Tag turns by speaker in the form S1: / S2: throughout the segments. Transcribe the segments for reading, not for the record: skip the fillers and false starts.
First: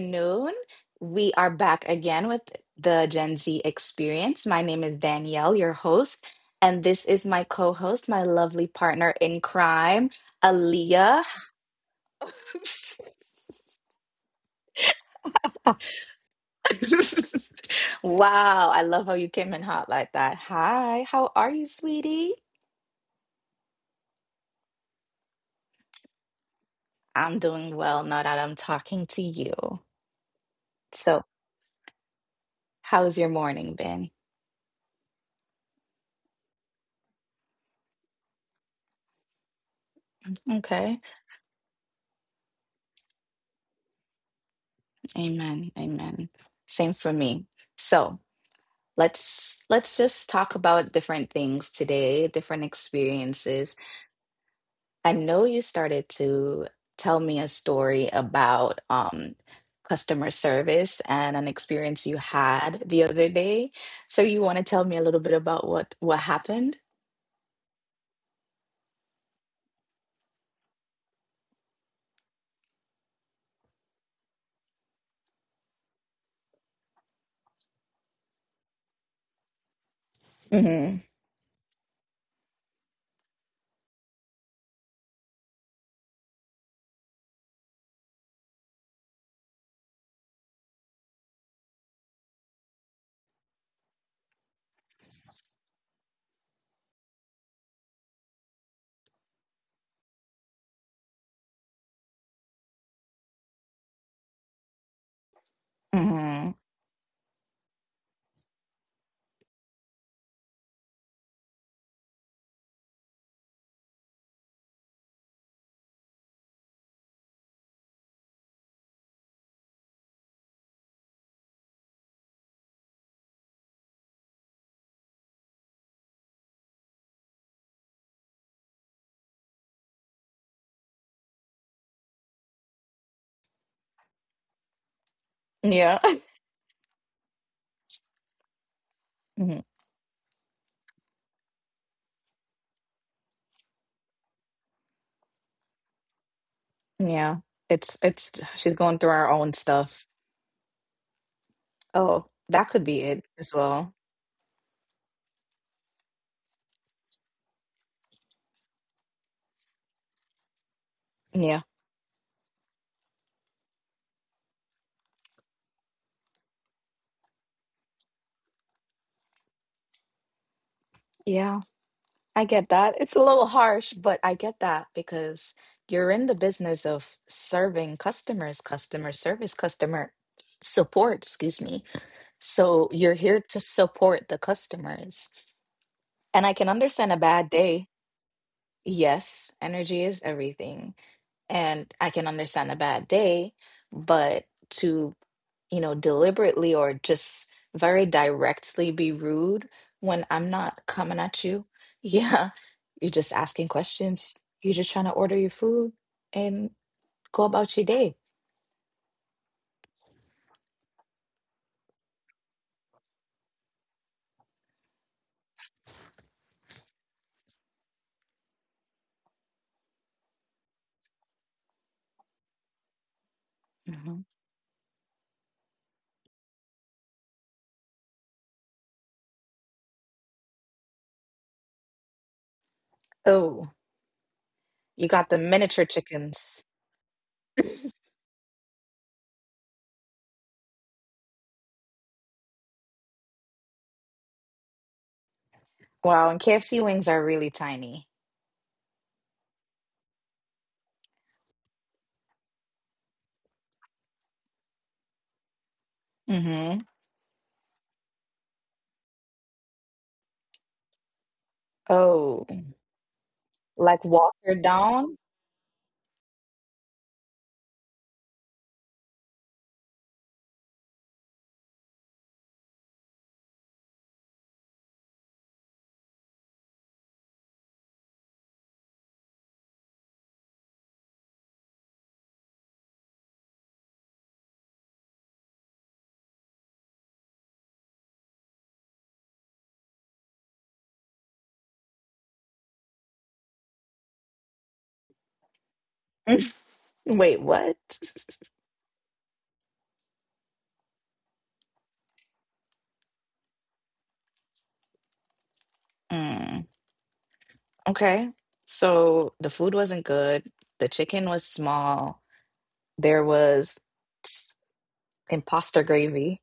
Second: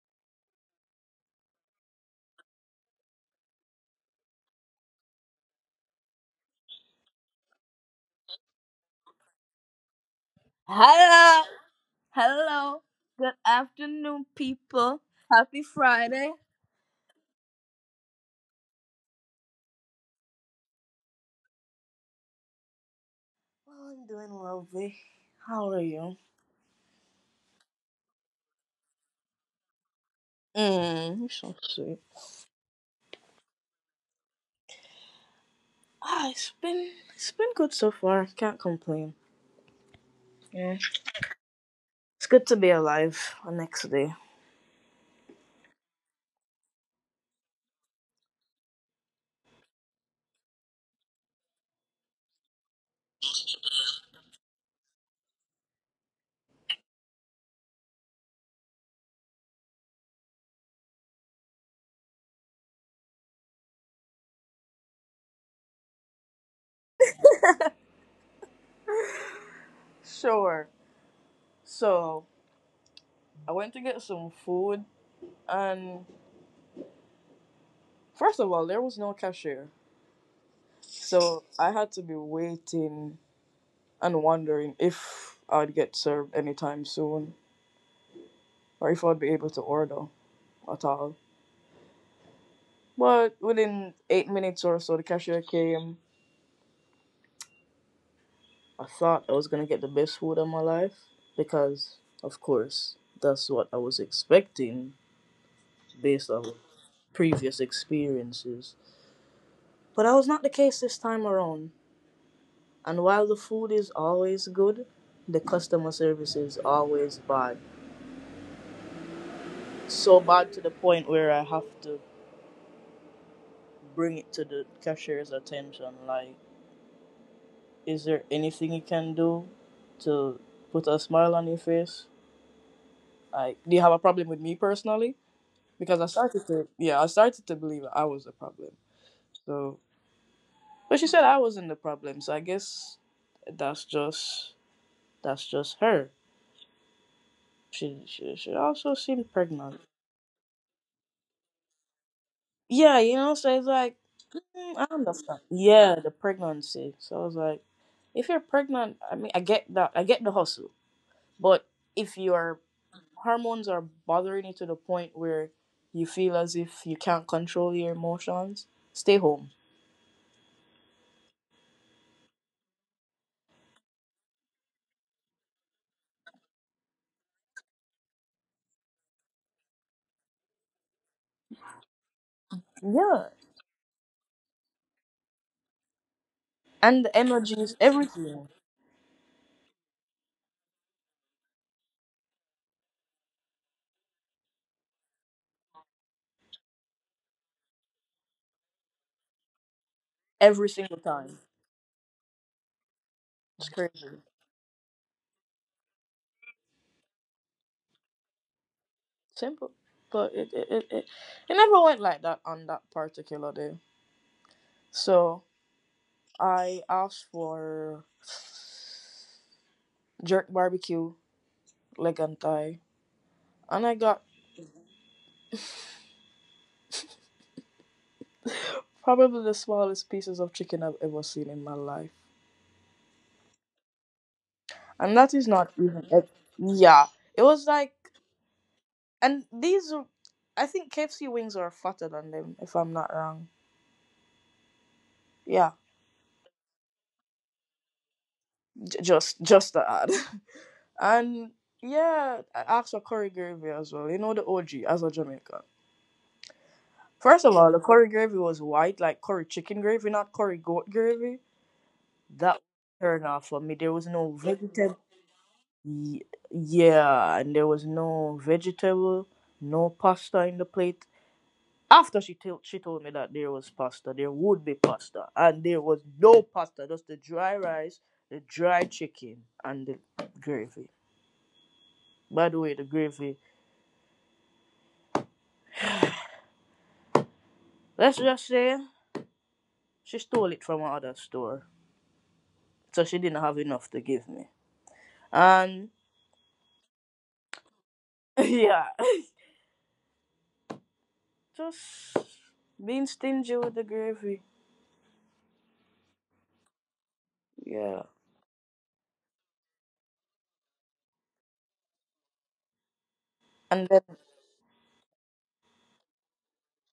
S1: afternoon. We are back again with the Gen Z Experience. My name is Danielle, your host, and this is my co host, my lovely partner in crime, Aaliyah.
S2: Hello. Hello. Good afternoon, people. Happy Friday.
S1: Wow, I love how you came in hot like that. Hi, how are you, sweetie?
S2: Oh, I'm doing lovely. How are you?
S1: I'm doing well now that I'm talking to you.
S2: Mm, you're
S1: So,
S2: so sweet.
S1: how's your morning been?
S2: Ah, it's been good so far. Can't complain. Yeah.
S1: Okay.
S2: It's good to be alive the next day.
S1: Amen. Amen. Same for me. So let's just talk about different things today, different experiences. I know you started to tell me a story about customer service and an experience you had the other day. So you want to tell me a little bit about what happened?
S2: Sure. So I went to get some food and first of all there was no cashier.
S1: Hmm.
S2: So I had to be waiting and wondering if I'd get served anytime soon, or if I'd be able to order at all. But within 8 minutes or so, the cashier came. I thought I was gonna get the best food of my life because, of course, that's what I was expecting based on
S1: Hmm.
S2: previous experiences. But that was not the case this time around. And while the food is always good, the customer service is always bad. So bad to the point where I have to bring it to the cashier's attention. Like, is there anything you can do to put a smile on your face? Like, do you have a problem with me personally? Because I
S1: Yeah.
S2: started to, yeah, I started to believe I was the problem.
S1: Hmm.
S2: So, but she said I wasn't the problem. So I guess that's just that's just her.
S1: Yeah.
S2: She
S1: It's
S2: she, she
S1: it's
S2: also
S1: she's
S2: seemed
S1: going through our
S2: pregnant.
S1: own stuff. Oh,
S2: Yeah,
S1: that
S2: you
S1: could be
S2: know. So
S1: it
S2: it's
S1: as
S2: like
S1: well.
S2: mm, I understand. Yeah, the pregnancy. So I was like, if you're pregnant, I mean, I get that. I get the hustle, but
S1: Yeah.
S2: if you're hormones are bothering you to the point where you feel as if you can't control your emotions, stay home.
S1: Yeah. I get that. It's a little harsh, but I get that because you're in the business of serving customers, customer service, customer support, excuse me. So
S2: Yeah.
S1: you're here to support the customers. And I can
S2: And the
S1: understand a
S2: energy
S1: bad
S2: is
S1: day.
S2: everything,
S1: Yes, energy is everything. And I can understand a bad day, but to, you know, deliberately or just very directly be rude when
S2: every
S1: I'm
S2: single
S1: not coming
S2: time.
S1: at you. Yeah, you're just
S2: It's
S1: asking
S2: crazy.
S1: questions. You're just trying to order your food and go about your day.
S2: Simple. But it never went like that on that particular day. So I asked for jerk barbecue, leg and thigh. And I got
S1: Hmm.
S2: probably the smallest pieces of chicken I've ever seen in my life.
S1: Oh,
S2: And that
S1: you
S2: is
S1: got the
S2: not even.
S1: miniature
S2: It,
S1: chickens.
S2: yeah. It was like, and these, I think KFC wings are fatter than them, if I'm not wrong. Yeah,
S1: Wow, and KFC wings are really tiny.
S2: just to add. And yeah, I asked for curry gravy as well. You know the OG as a Jamaican.
S1: Hmm.
S2: First of all, the curry gravy was white, like curry chicken gravy, not curry goat gravy. That
S1: Oh,
S2: turned off for me. There was no
S1: like
S2: vegetable.
S1: Walker Down?
S2: Yeah, and there was no vegetable, no pasta in the plate. After she told me that there was pasta, there would be pasta, and there was no pasta, just the dry rice, the dry chicken, and the gravy. By the way, the gravy. Let's just say she stole it from another store, so she didn't have enough to give me. And
S1: Wait, what?
S2: yeah, just being stingy with the gravy.
S1: Mm,
S2: Yeah,
S1: okay. So the food wasn't good. The chicken was small. There
S2: and then
S1: was imposter gravy.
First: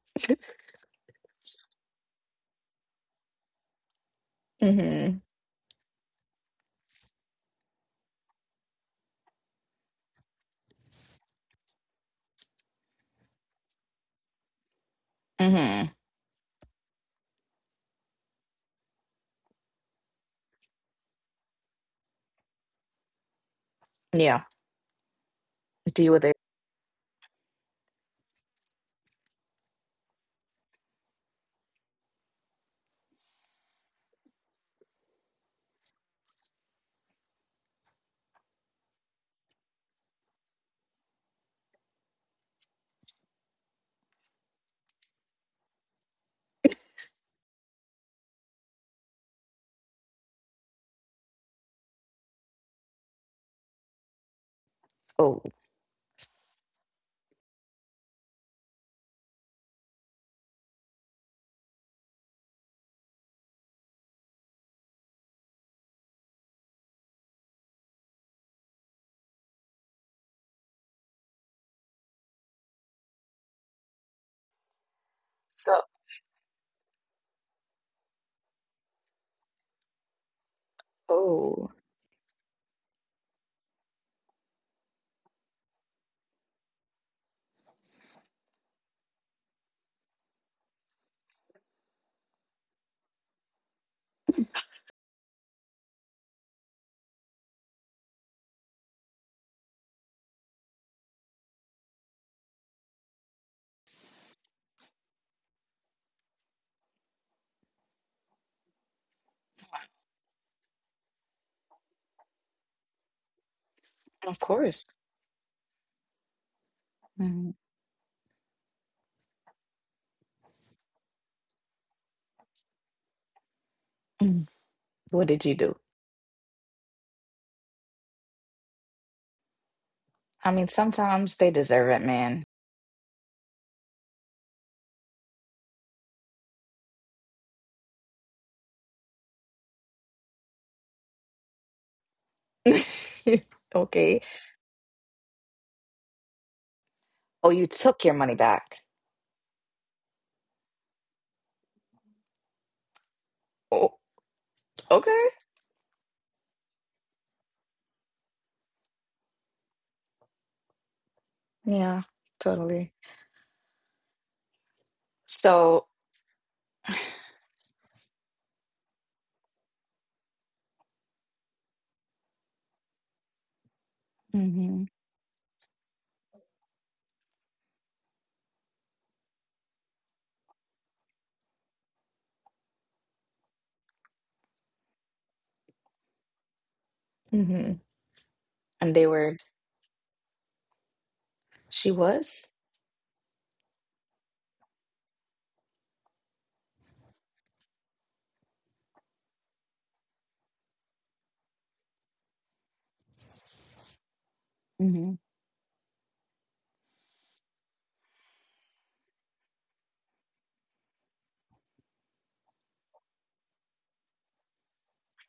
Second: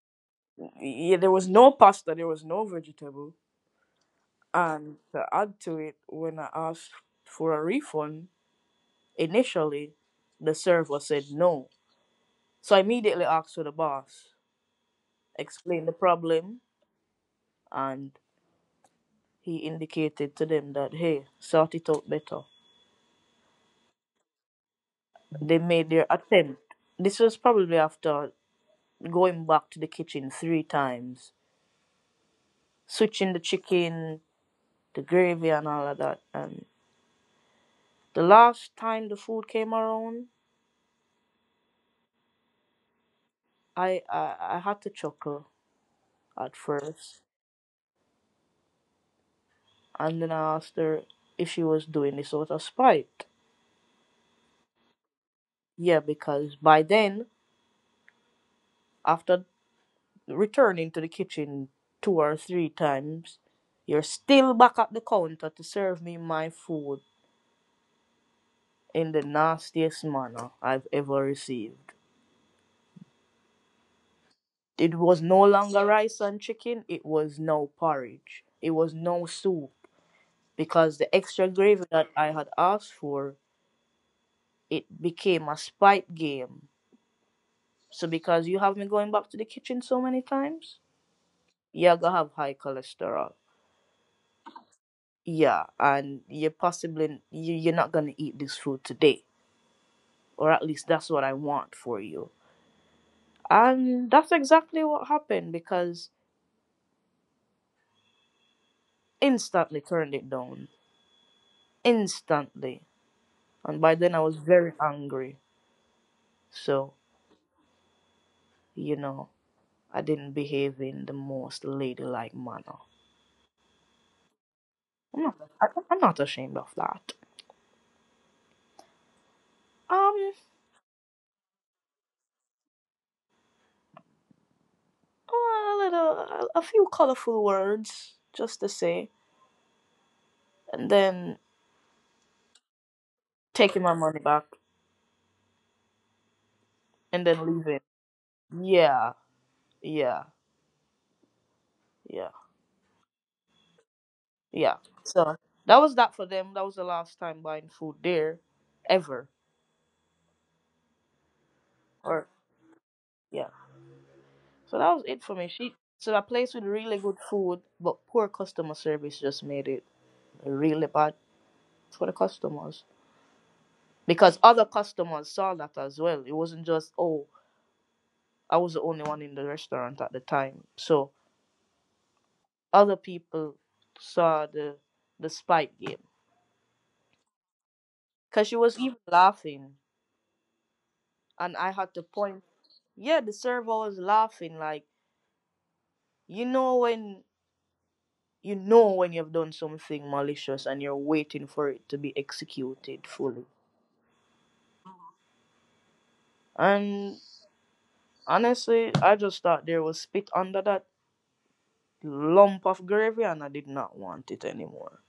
S2: yeah, there was no pasta, there was no vegetable, and
S1: Mm-hmm.
S2: to add to it, when I asked for a refund, initially, the server said no. So I immediately asked for the boss,
S1: Mm-hmm.
S2: explained the problem, and he indicated to them that, hey, sort it out better.
S1: Yeah.
S2: They
S1: Deal with it.
S2: made their attempt. This was probably after going back to the kitchen 3 times, switching the chicken, the gravy, and all of that. And the last time the food came around, I had to chuckle at first. And then I asked her if she was doing this out of spite.
S1: Oh.
S2: Yeah, because by then, after returning to the kitchen 2 or 3 times, you're still back at the counter to serve me my food in the nastiest manner I've ever received. It was no
S1: So
S2: longer rice and chicken, it was no porridge. It was no soup because the extra
S1: oh.
S2: gravy that I had asked for, it became a spite game. So because you have me going back to the kitchen so many times, you're gonna have high cholesterol. Yeah, and you possibly you're not going to eat this food today, or at least that's what I want for you. And that's exactly what happened because instantly turned it down, instantly. And by then I
S1: Of
S2: was very
S1: course.
S2: angry, so
S1: Mm.
S2: you know, I didn't behave in the most ladylike manner.
S1: Mm. What
S2: I'm
S1: did
S2: not,
S1: you do?
S2: I'm not ashamed of that. um
S1: I mean, sometimes they deserve it, man.
S2: oh, a little a few colorful words just to say, and then taking my money
S1: Okay.
S2: back, and then
S1: Oh, you
S2: leaving.
S1: took your money back.
S2: Yeah, yeah, yeah,
S1: Oh,
S2: yeah.
S1: okay.
S2: So that was that for them. That was the last time buying food there, ever.
S1: Yeah,
S2: Or
S1: totally.
S2: yeah. So that was it for me. She,
S1: So,
S2: so a place with really good food, but poor customer service just made it really bad for the customers, because
S1: hmm.
S2: other customers saw that as well. It wasn't just, oh, I was the only one in the restaurant at the time. So other people saw the spite game,
S1: Mm-hmm.
S2: because she
S1: And
S2: was
S1: they
S2: even
S1: were,
S2: laughing, and
S1: she
S2: I had to
S1: was?
S2: point. Yeah, the server was laughing like, you know when, you know when you've done something malicious and you're waiting for it to be executed fully. And honestly, I just thought there was spit under that lump of gravy and I did not want it anymore.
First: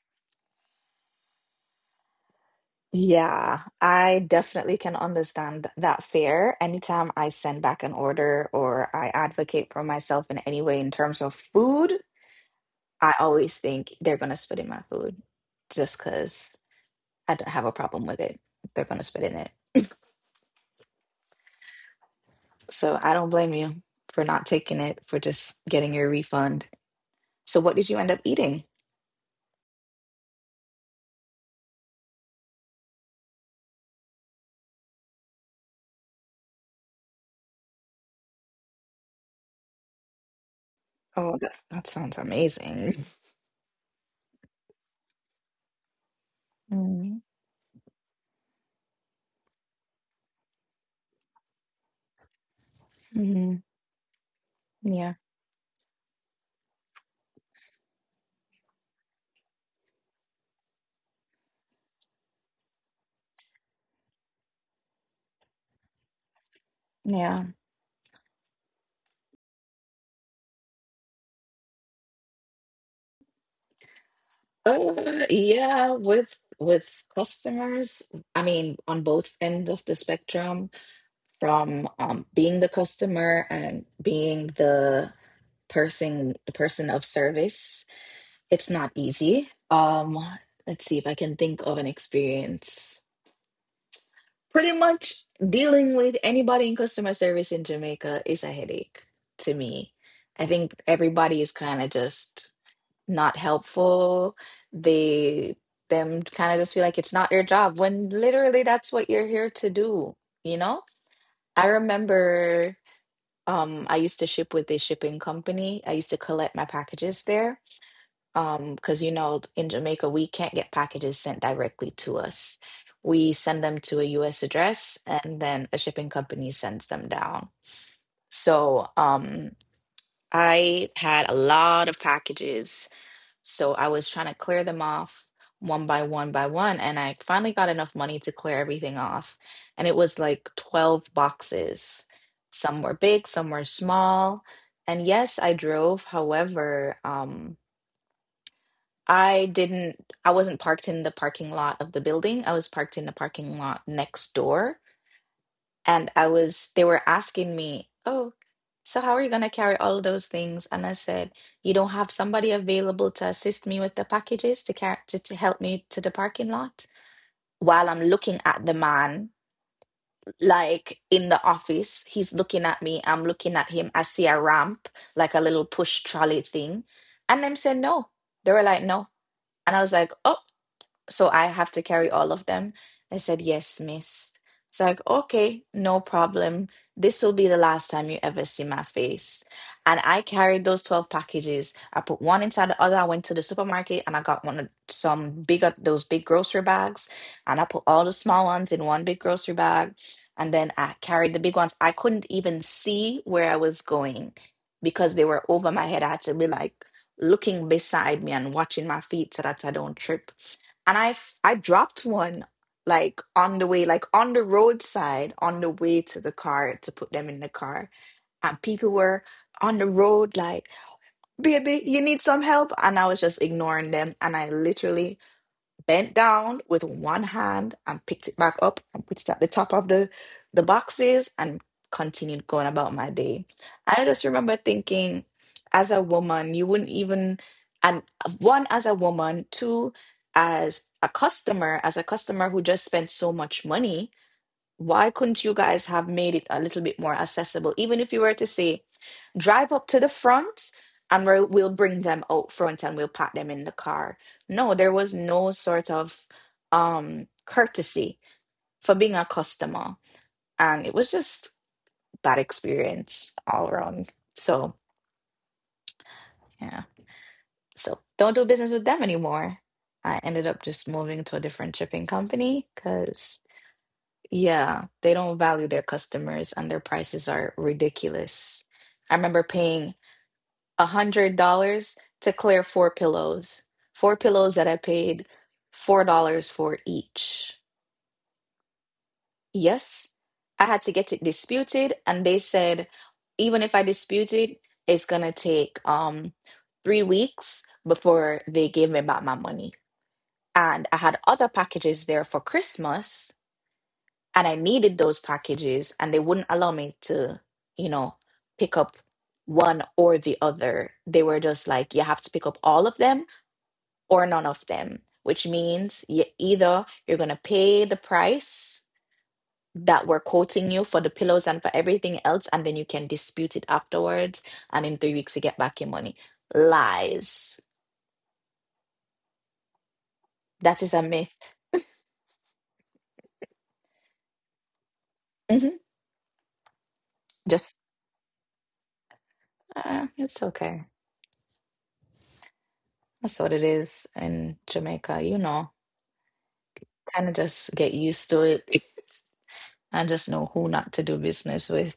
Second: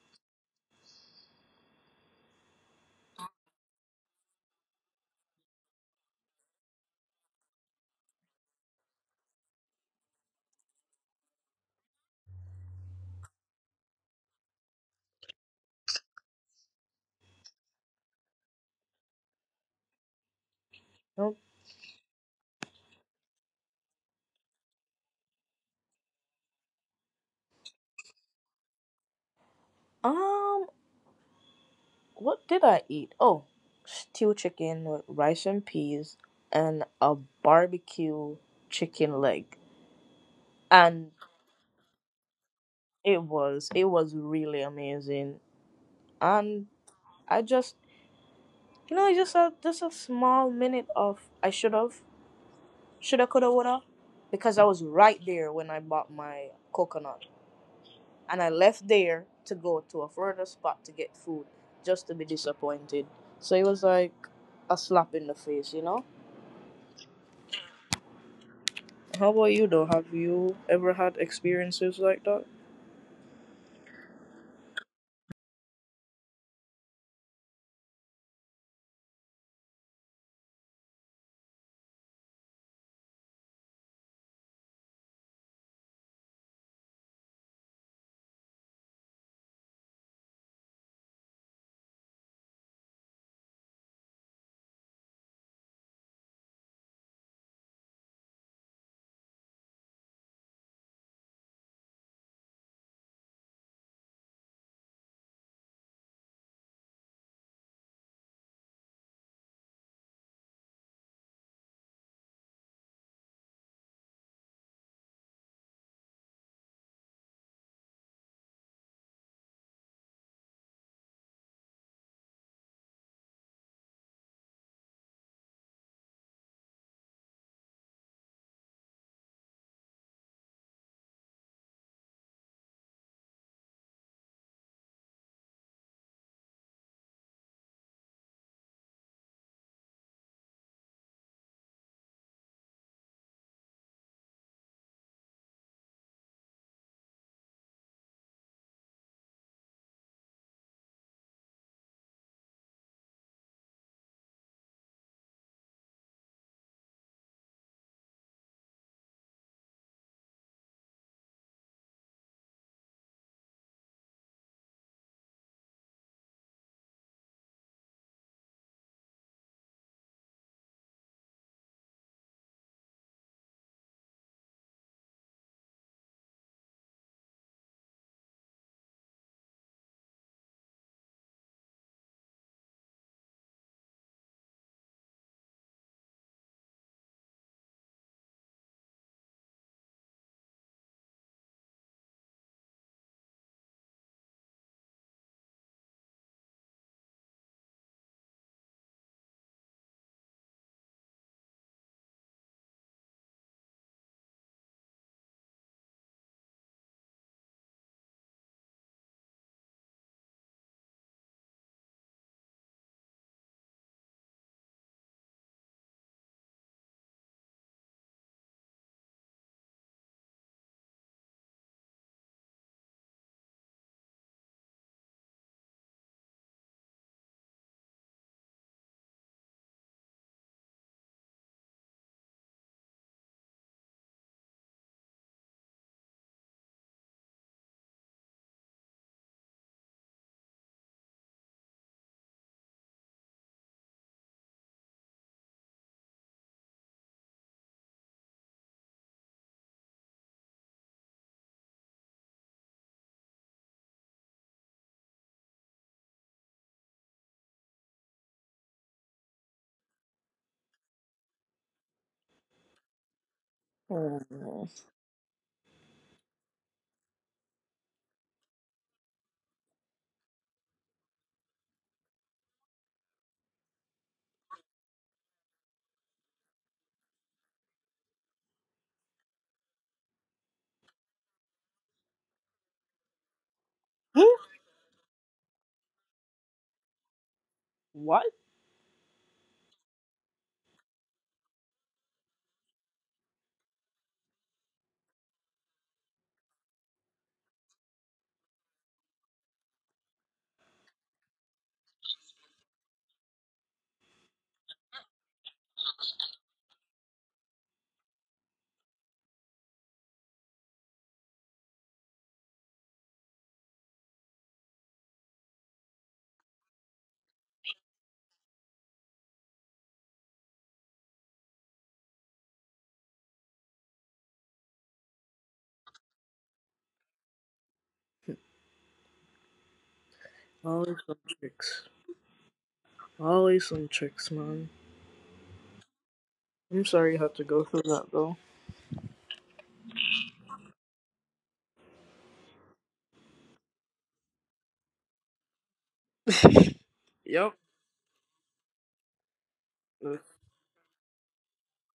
S1: Yeah, I definitely can understand that fear. Anytime I send back an order or I advocate for myself in any way in terms of food, I always think they're going to spit in my food just because I don't have a problem with it. They're going to spit in it.
S2: Nope.
S1: So I don't blame you for not taking it, for just getting your refund. So, what did you end up eating?
S2: Um, what did I eat? Oh, stew chicken with rice and peas and a barbecue chicken leg. And
S1: Oh, that, that sounds amazing.
S2: it was really amazing. And
S1: Mm.
S2: I just, you know, it's just a small minute of I should have, shoulda, coulda,
S1: Mhm.
S2: woulda, because I was
S1: Yeah,
S2: right there when I bought my coconut, and I left there to go to a further spot to get food, just to be disappointed. So it was like a slap in the face, you know.
S1: yeah.
S2: How about you though? Have you ever had experiences like that?
S1: Yeah, with customers, I mean, on both end of the spectrum, from being the customer and being the person of service, it's not easy. Let's see if I can think of an experience. Pretty much dealing with anybody in customer service in Jamaica is a headache to me. I think everybody is kind of just not helpful. They them kind of just feel like it's not your job when literally that's what you're here to do, you know? I remember I used to ship with a shipping company. I used to collect my packages there. Because you know, in Jamaica we can't get packages sent directly to us. We send them to a US address and then a shipping company sends them down. So, I had a lot of packages, so I was trying to clear them off one by one by one, and I finally got enough money to clear everything off. And it was like 12 boxes. Some were big, some were small. And yes, I drove. However, I didn't, I wasn't parked in the parking lot of the building. I was parked in the parking lot next door, and I was they were asking me, "Oh, so how are you going to carry all of those things?" And I said, "You don't have somebody available to assist me with the packages to carry to help me to the parking lot." While I'm looking at the man, like in the office, he's looking at me. I'm looking at him. I see a ramp, like a little push trolley thing, and them said no. They were like no, and I was like, oh. So I have to carry all of them. I said, yes, miss. It's like, okay, no problem. This will be the last time you ever see my face. And I carried those 12 packages. I put one inside the other. I went to the supermarket and I got one of some bigger, those big grocery bags. And I put all the small ones in one big grocery bag. And then I carried the big ones. I couldn't even see where I was going because they were over my head. I had to be like looking beside me and watching my feet so that I don't trip, and I I dropped one like on the way, like on the roadside, on the way to the car to put them in the car, and people were on the road like, "Baby, you need some help," and I was just ignoring them, and I literally bent down with one hand and picked it back up and put it at the top of the boxes and continued going about my day. I just remember thinking, as a woman, you wouldn't even, and one as a woman, two as a customer who just spent so much money. Why couldn't you guys have made it a little bit more accessible? Even if you were to say, drive up to the front and we're, we'll bring them out front and we'll pat them in the car. No, there was no sort of courtesy for being a customer. And it was just bad experience all around.
S2: Oh, no.
S1: So, yeah. So don't do business with them anymore. I ended up just moving to a different shipping company because yeah, they don't value their customers and their prices are ridiculous. I remember paying $100 to clear four pillows. Four pillows
S2: Huh?
S1: that I paid $4 for each.
S2: What?
S1: Yes, I had to get it disputed, and they said even if I dispute it, it's gonna take 3 weeks before they gave me back my money. And I had other packages there for Christmas and I needed those packages, and they wouldn't allow me to, you know, pick up one or the other. They were just like, you have to pick up all of them or none of them, which means you either you're gonna pay the price that we're quoting you for the pillows and for everything else, and then you can dispute it afterwards, and in 3 weeks you get back your money. Lies. That is
S2: Always
S1: a
S2: some
S1: myth.
S2: tricks. Always some tricks, man.
S1: Hmm.
S2: I'm sorry you had to go
S1: Just
S2: through that though.
S1: it's okay. That's what it is in Jamaica, you know. Kind of
S2: Yep.
S1: just get used to it and just know who not to do business with.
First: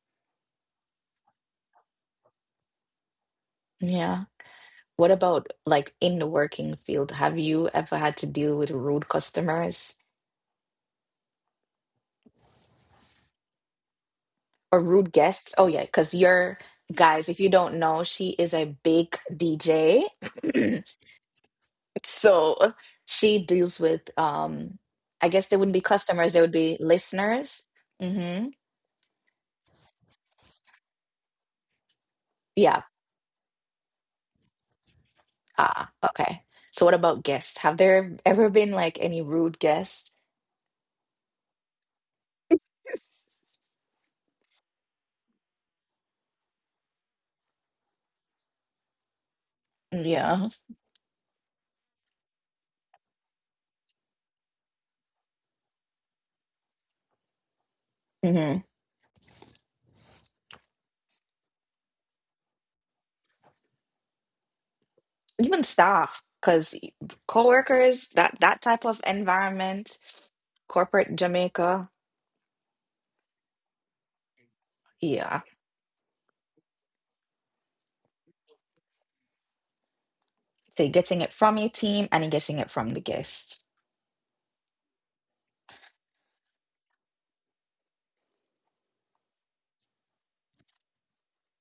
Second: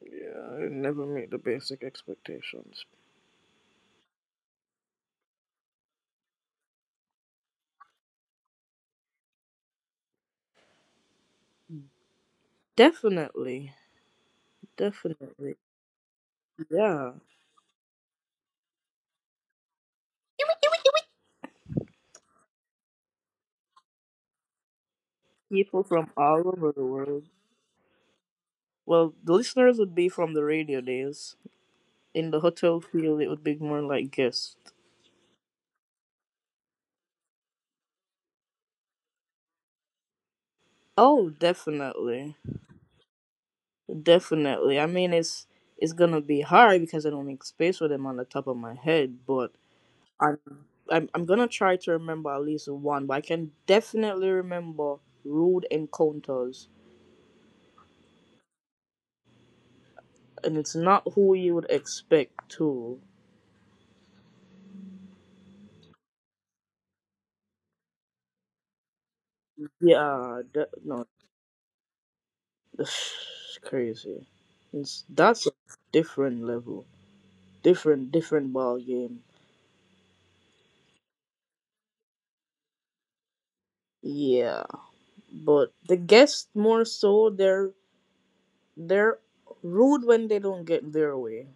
S2: Yeah, I never meet the basic expectations.
S1: Yeah. What about like in the working field? Have you ever had to deal with rude customers
S2: Definitely,
S1: or rude
S2: definitely.
S1: guests? Oh, yeah, because you're
S2: Yeah,
S1: guys, if you don't know, she is a big DJ. So she deals with I guess they wouldn't
S2: people
S1: be
S2: from
S1: customers,
S2: all
S1: they would
S2: over
S1: be
S2: the world.
S1: listeners. Mm-hmm.
S2: Well, the listeners would be from the radio days. In the hotel
S1: Yeah.
S2: field, it would be more like guests.
S1: Ah, okay. So what about guests? Have there ever been like any rude guests?
S2: Oh, definitely, definitely. I mean, it's gonna be hard because I don't make space for them on the top of my head, but I'm
S1: Yeah.
S2: I'm gonna try to remember at least one. But I can definitely remember rude encounters,
S1: Hmm.
S2: and it's not who you would expect to.
S1: Even staff, because coworkers, that type of environment,
S2: Yeah, that, no,
S1: corporate Jamaica,
S2: that's crazy. It's
S1: yeah.
S2: that's a different level, different ball game.
S1: So you're getting it from your team and you're getting it from the guests.
S2: Yeah, but the guests more so they're rude when they don't get their way.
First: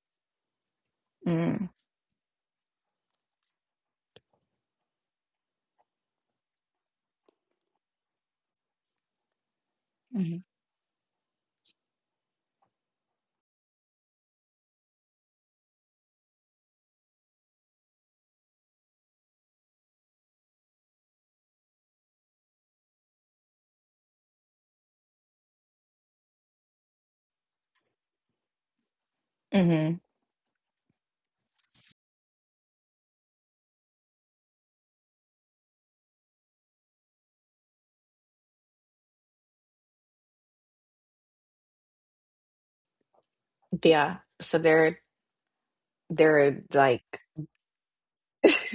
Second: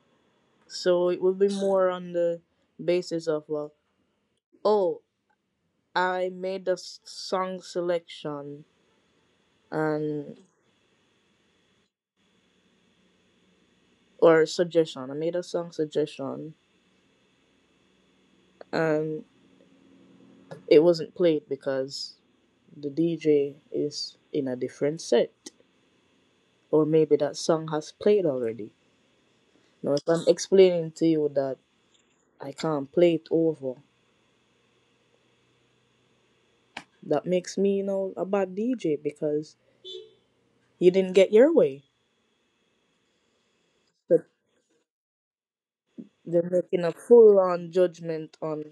S2: So it would be
S1: Mm.
S2: more on the basis of like, oh, I made a song selection
S1: Hmm.
S2: and, or suggestion. I made a song suggestion, and it wasn't played because the DJ is in a different set, or maybe that song has played already. Now,
S1: Hmm.
S2: if I'm explaining to you that I can't play it over, that makes me, you know, a bad DJ because you didn't get your way.
S1: Yeah.
S2: But
S1: So
S2: they're
S1: they're
S2: making a
S1: like,
S2: full on judgment on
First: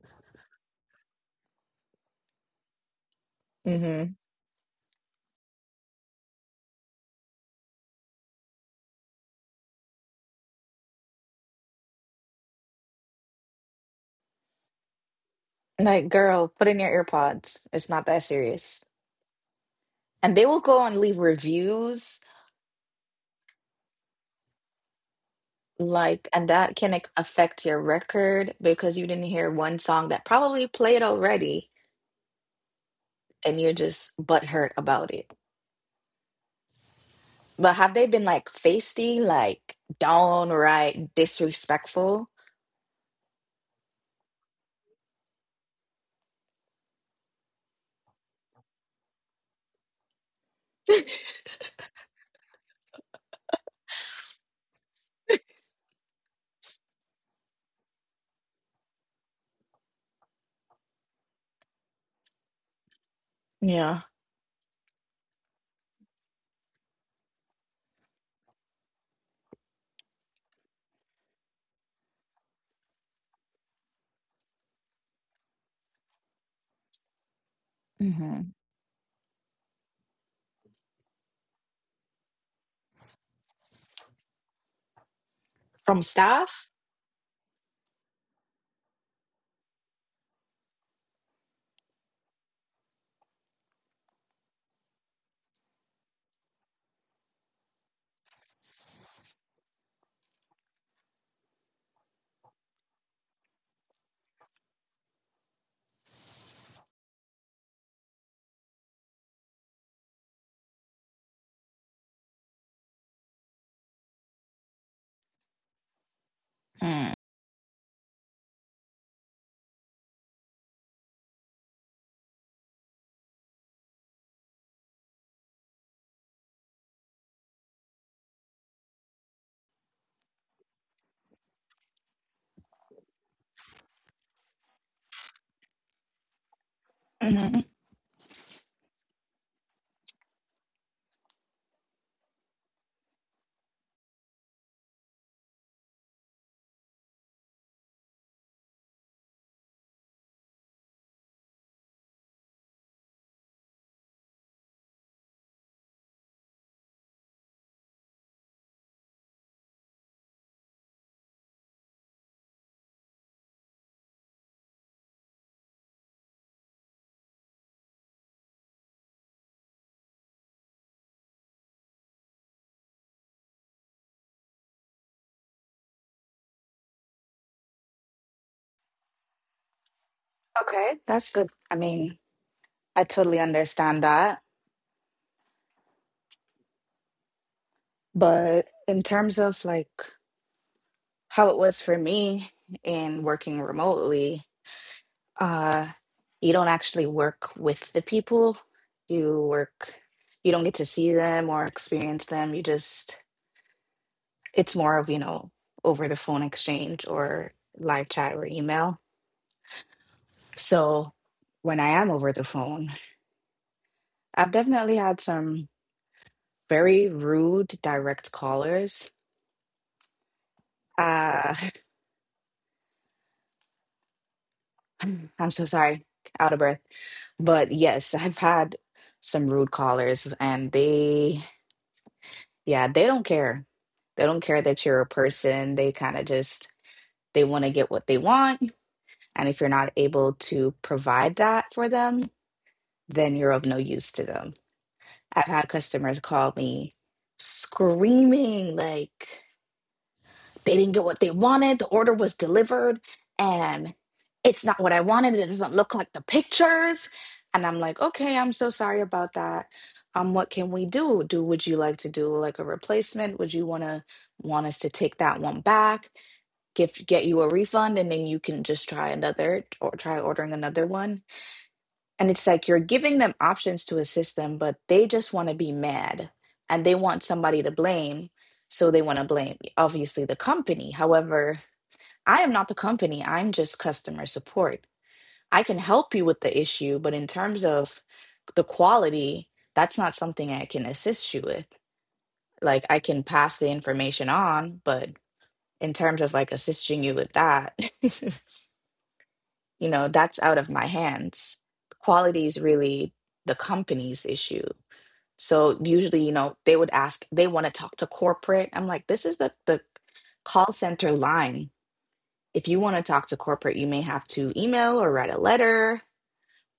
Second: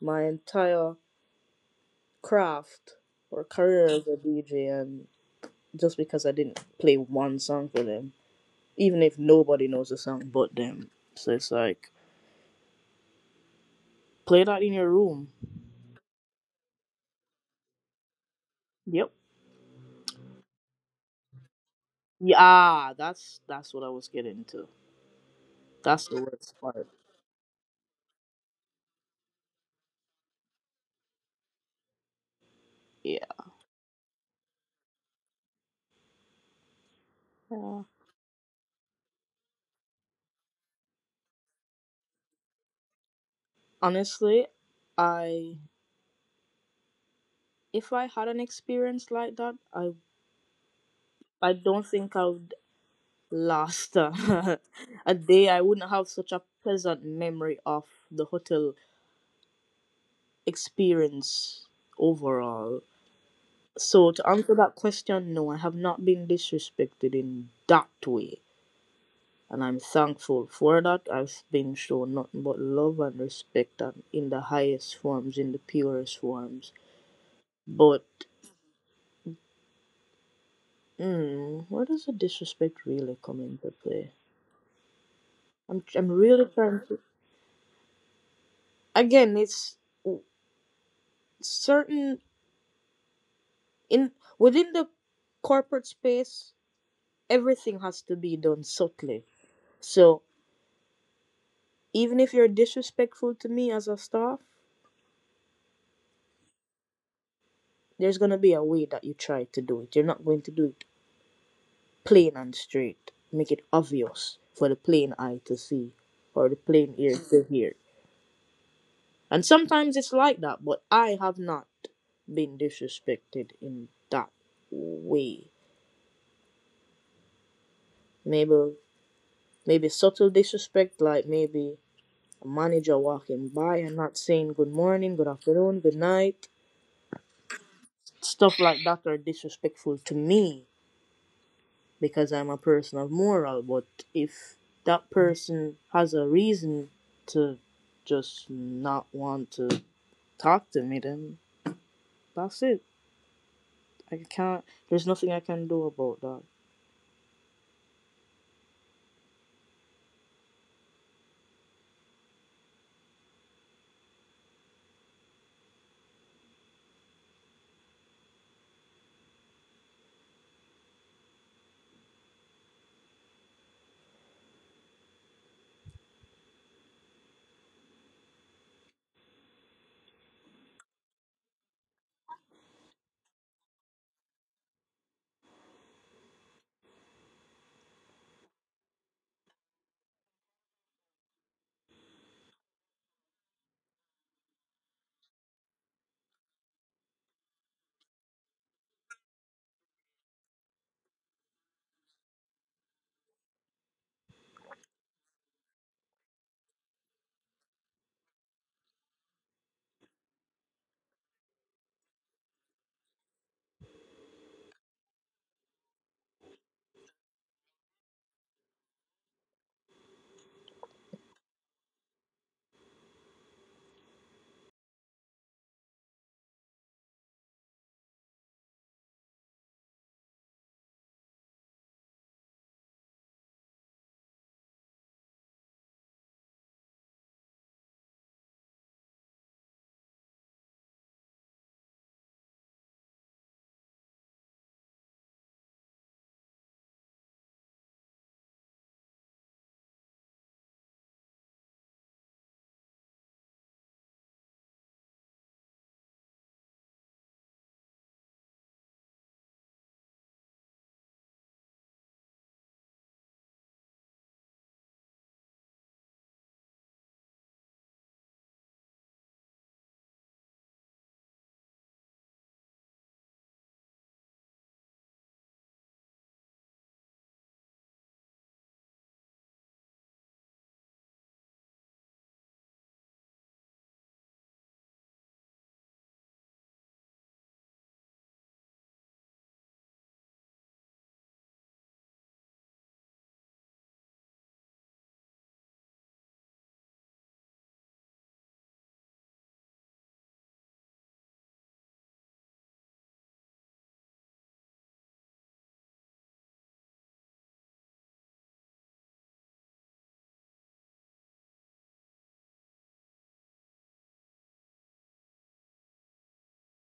S2: my entire craft or career as
S1: hmm,
S2: a DJ, and just because I didn't play one song for them, even if nobody knows the song but them. So it's like, play that in your room.
S1: like, girl, put in your earpods. It's not that serious.
S2: Yep.
S1: And they will go and leave reviews,
S2: Yeah, ah, that's what I was getting to. That's the
S1: like, and
S2: worst
S1: that
S2: part.
S1: can like, affect your record because you didn't hear one song that probably played already
S2: Yeah.
S1: and you're just butthurt about it.
S2: Yeah.
S1: But have they been like feisty, like downright disrespectful?
S2: Honestly, I, if I had an experience like that, I don't think I would last a, a day. I wouldn't have such a pleasant memory of the hotel experience overall. So
S1: Yeah.
S2: to answer that question, no, I have not been disrespected in that way. And I'm thankful for that. I've been shown nothing but love and respect and in the highest forms, in the purest forms. But
S1: Hmm.
S2: mm, where does the disrespect really come into play? I'm
S1: From
S2: really trying
S1: staff?
S2: to, again. It's certain, in, within the corporate space, everything has to be done subtly. So even if you're disrespectful to me as a staff, there's gonna be a way that you try to do it. You're not going to do it plain and straight. Make it obvious for the plain eye to see or the plain ear
S1: Mm.
S2: to hear. And sometimes it's like that, but I have not been disrespected in that way. Maybe, maybe subtle disrespect, like maybe a manager walking by and not saying good morning, good afternoon, good night.
S1: Hmm.
S2: Stuff like that are disrespectful to me because I'm a person of moral. But if that person has a reason to just not want to talk to me, then that's it. I can't. There's nothing I can do about that.
S1: Okay, that's good. I mean, I totally understand that. But in terms of like how it was for me in working remotely, uh, you don't actually work with the people. You work, you don't get to see them or experience them. You just it's more of, you know, over the phone exchange or live chat or email. So when I am over the phone, I've definitely had some very rude direct callers. uh I'm so sorry, out of breath, but yes, I've had some rude callers and they, yeah, they don't care. They don't care that you're a person. They kind of just they want to get what they want, and if you're not able to provide that for them, then you're of no use to them. I've had customers call me screaming like they didn't get what they wanted, the order was delivered, and it's not what I wanted. It doesn't look like the pictures. And I'm like, okay, I'm so sorry about that. What can we do? Would you like to do like a replacement? Would you wanna want us to take that one back, give get you a refund, and then you can just try another or try ordering another one? And it's like you're giving them options to assist them, but they just want to be mad and they want somebody to blame. So they want to blame, obviously, the company. However, I am not the company, I'm just customer support. I can help you with the issue, but in terms of the quality, that's not something I can assist you with. Like, I can pass the information on, but in terms of like assisting you with that, that's out of my hands. Quality is really the company's issue. So usually, they would ask, they want to talk to corporate. I'm like, this is the call center line. If you want to talk to corporate, you may have to email or write a letter,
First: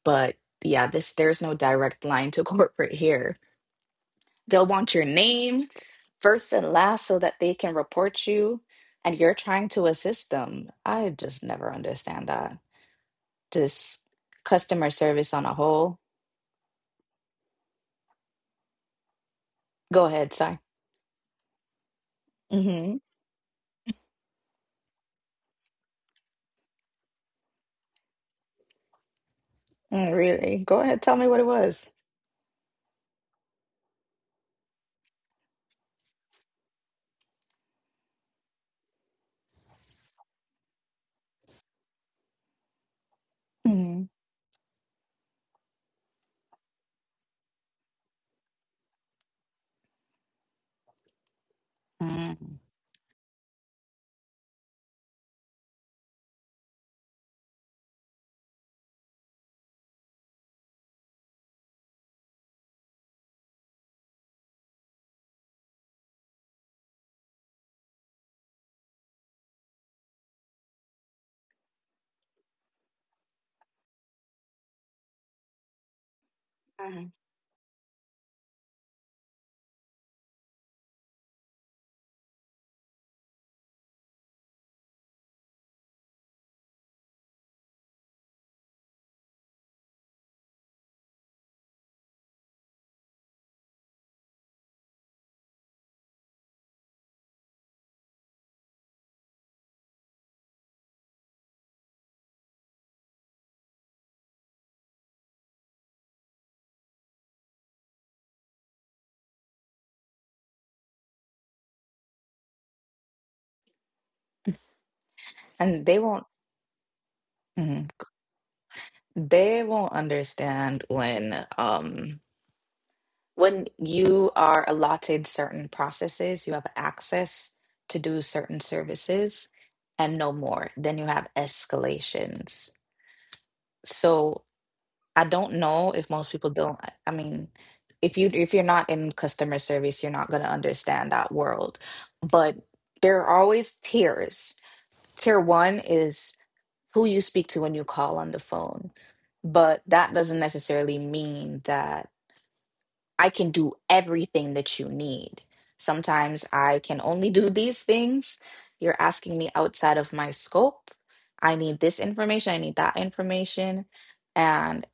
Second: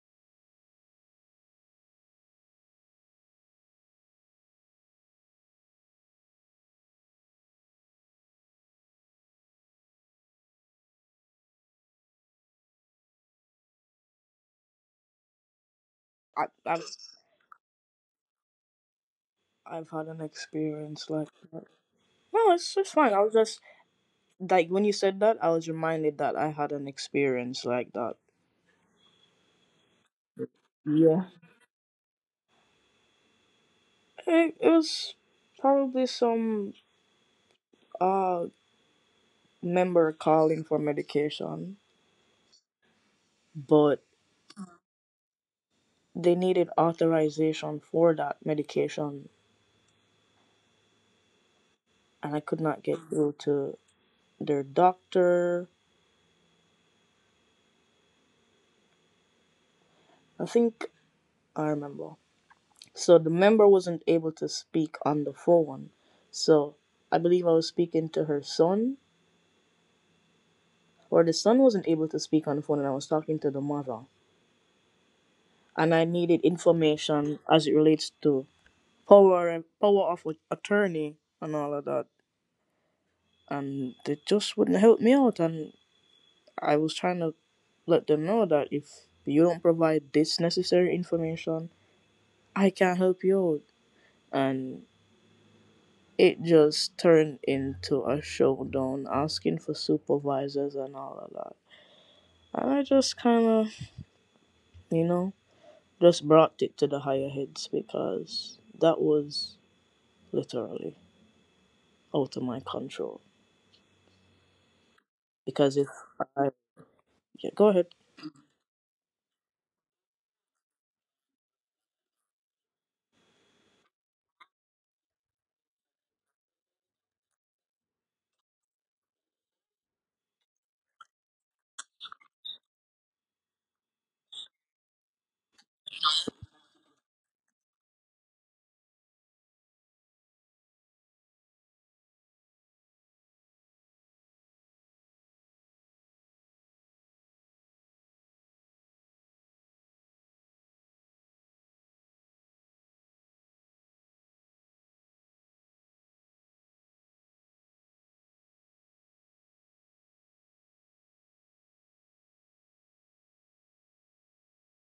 S1: but yeah, this there's no direct line to corporate here. They'll want your name first and last so that they can report you and you're trying to assist them. I just never understand that. Just customer service on a whole.
S2: I've I've had
S1: Go
S2: an
S1: ahead, sorry.
S2: experience like that. No, it's
S1: Mm-hmm.
S2: fine. I was just like, when you said that, I was reminded that I had an experience like that.
S1: Really? Go ahead, tell
S2: Yeah,
S1: me what it was.
S2: it was probably some uh member calling for medication, but
S1: Mm-hmm.
S2: they needed authorization for that medication and I could
S1: Mm.
S2: not get through to their doctor. I think I remember. So the member wasn't able to speak on the phone. So I believe I was speaking to her son, or the son wasn't able to speak on the phone and I was talking to the mother. And I needed
S1: Mhm.
S2: information as it relates to power and power of attorney and all of that. And they just wouldn't help me out, and I was trying to let them know that if you don't provide this necessary information, I can't help you out. And it just turned into a showdown, asking for supervisors and all of that. And I just kind of, you know, just brought it to the higher heads because that was literally out of my control. Because if
S1: And they won't.
S2: I. Yeah, go ahead.
S1: Mhm. They won't understand when you are allotted certain processes, you have access to do certain services and no more. Then you have escalations. So I don't know if most people don't. I mean, if you're not in customer service, you're not going to understand that world. But there are always tiers. Tier 1 is who you speak to when you call on the phone. But that doesn't necessarily mean that I can do everything that you need. Sometimes I can only do these things. You're asking me outside of my scope. I need this information, I need that information. And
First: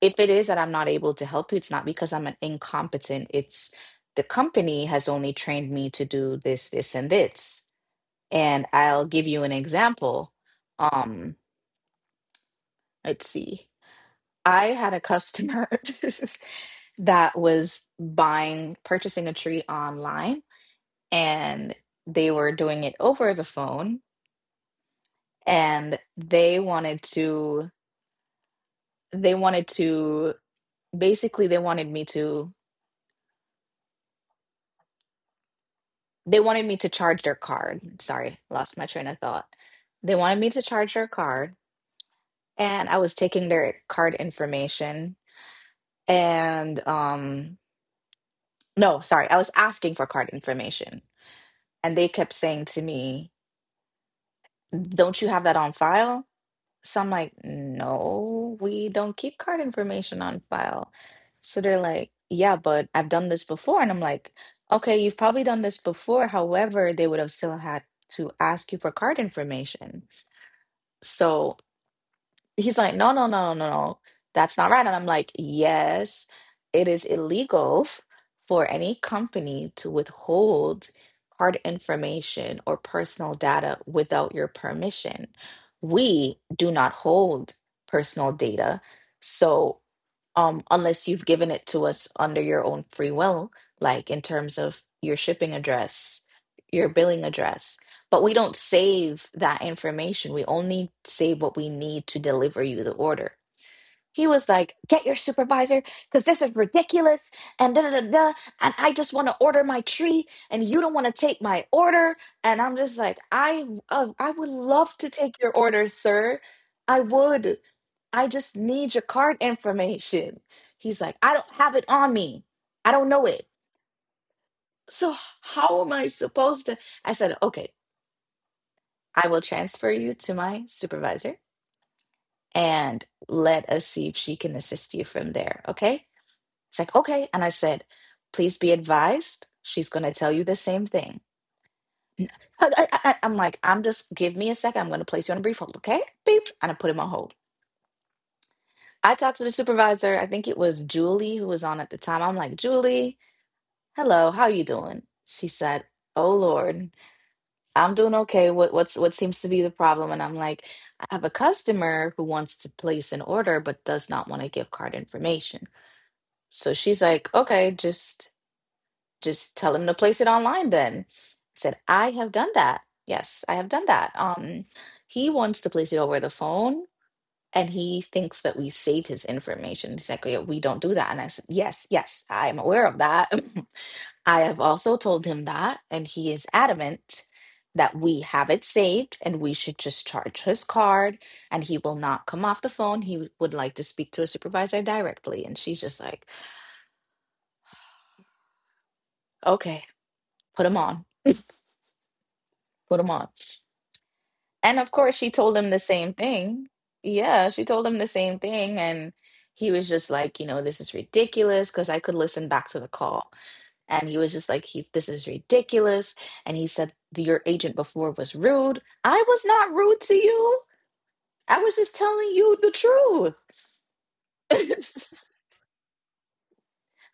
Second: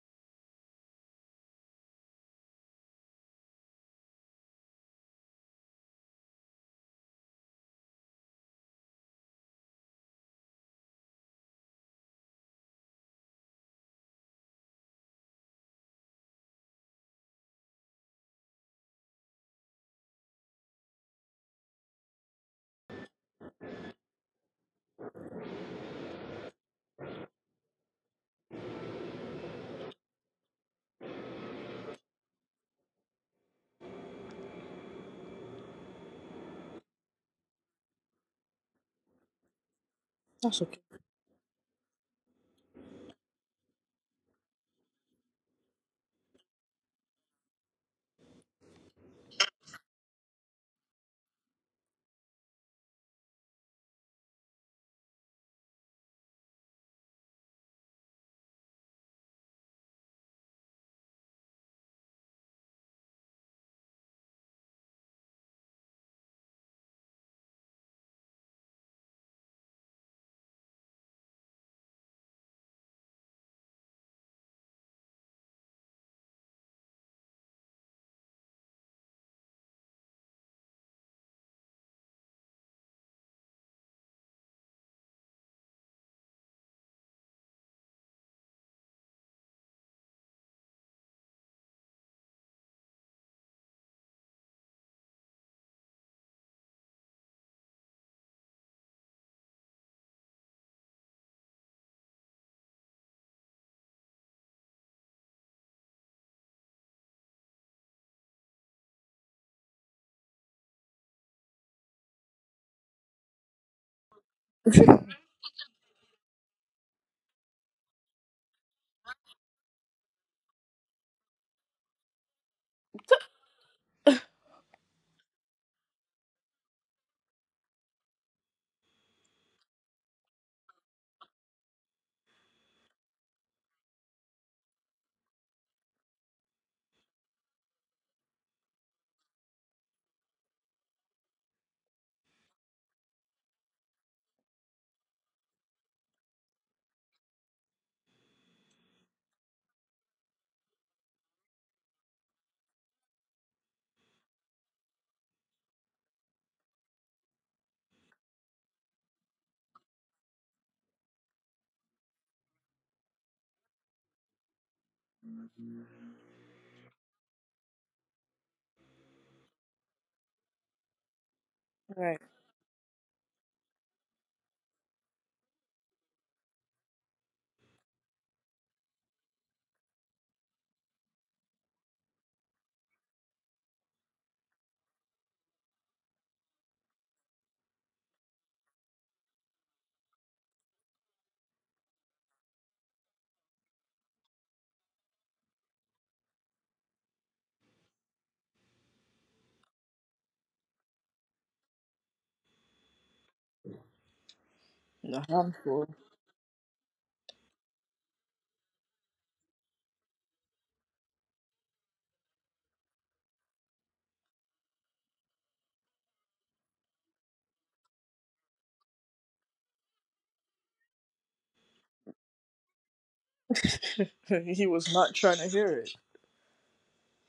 S1: if it is that I'm not able to help you, it's not because I'm an incompetent. It's the company has only trained me to do this, this, and this. And I'll give you an example. Um, let's see. I had a customer that was purchasing a tree online, and they were doing it over the phone, and they wanted to, basically, they wanted me to charge their card. Sorry, lost my train of thought. They
S2: That's
S1: wanted me
S2: okay.
S1: to charge their card, and I was taking their card information, and no, sorry, I was asking for card information, and they kept saying to me, "Don't you have that on file?" So I'm like, no, we don't keep card information on file. So they're like, yeah, but I've done this before. And I'm like, okay, you've probably done this before. However, they would have still had to ask you for card information. So he's like, no, no, no, no, no, no. That's not right. And I'm like, yes, it is illegal for any company to withhold card information or personal data without your permission. We do not hold personal data. So unless you've given it to us under your own free will, like in terms of your shipping address, your billing address. But we don't save that information. We only save what we need to deliver you the order. He was like, "Get your supervisor, because this is ridiculous." And da da da da. And I just want to order my tree, and you don't want to take my order. And I'm just like, I would
S2: All
S1: love to take your order, sir. I would. I just need your card information. He's like, I don't have it on me. I don't know it. So how am I supposed to? I said, okay, I will transfer you to my supervisor and let us see if she can assist you from there. Okay. It's like, okay. And I said, please be advised, she's going to tell you the same thing. I am like, I'm just, give me a second. I'm going to place you on a brief hold, okay? Beep. And I put him on hold. I talked to the supervisor. I think it was Julie who was on at the time. I'm like, Julie, hello, how are you doing? She said, oh Lord, I'm doing okay. What what seems to be the problem? And I'm like, I have a customer who wants to place an order but does not want to give card information. So she's like, okay, just tell them to place it online then. I said, I
S2: right.
S1: have done that. Yes, I have done that. He wants to place it over the phone and he thinks that we save his information. He's like, "Yeah, we don't do that." And I said, yes, yes, I am aware of that. I have also told him that, and he is adamant that we have it saved and we should just charge his card and he will not come off the phone. He would like to speak to a supervisor directly. And she's just like, okay, put him on, put him on. And of
S2: A
S1: course, she told him
S2: handful.
S1: the same thing. Yeah, she told him the same thing. And he was just like, you know, this is ridiculous because I could listen back to the call. And he was just like, this is ridiculous. And he said, your agent before was rude. I was not rude to you. I was just telling you the
S2: He was not trying
S1: truth.
S2: to hear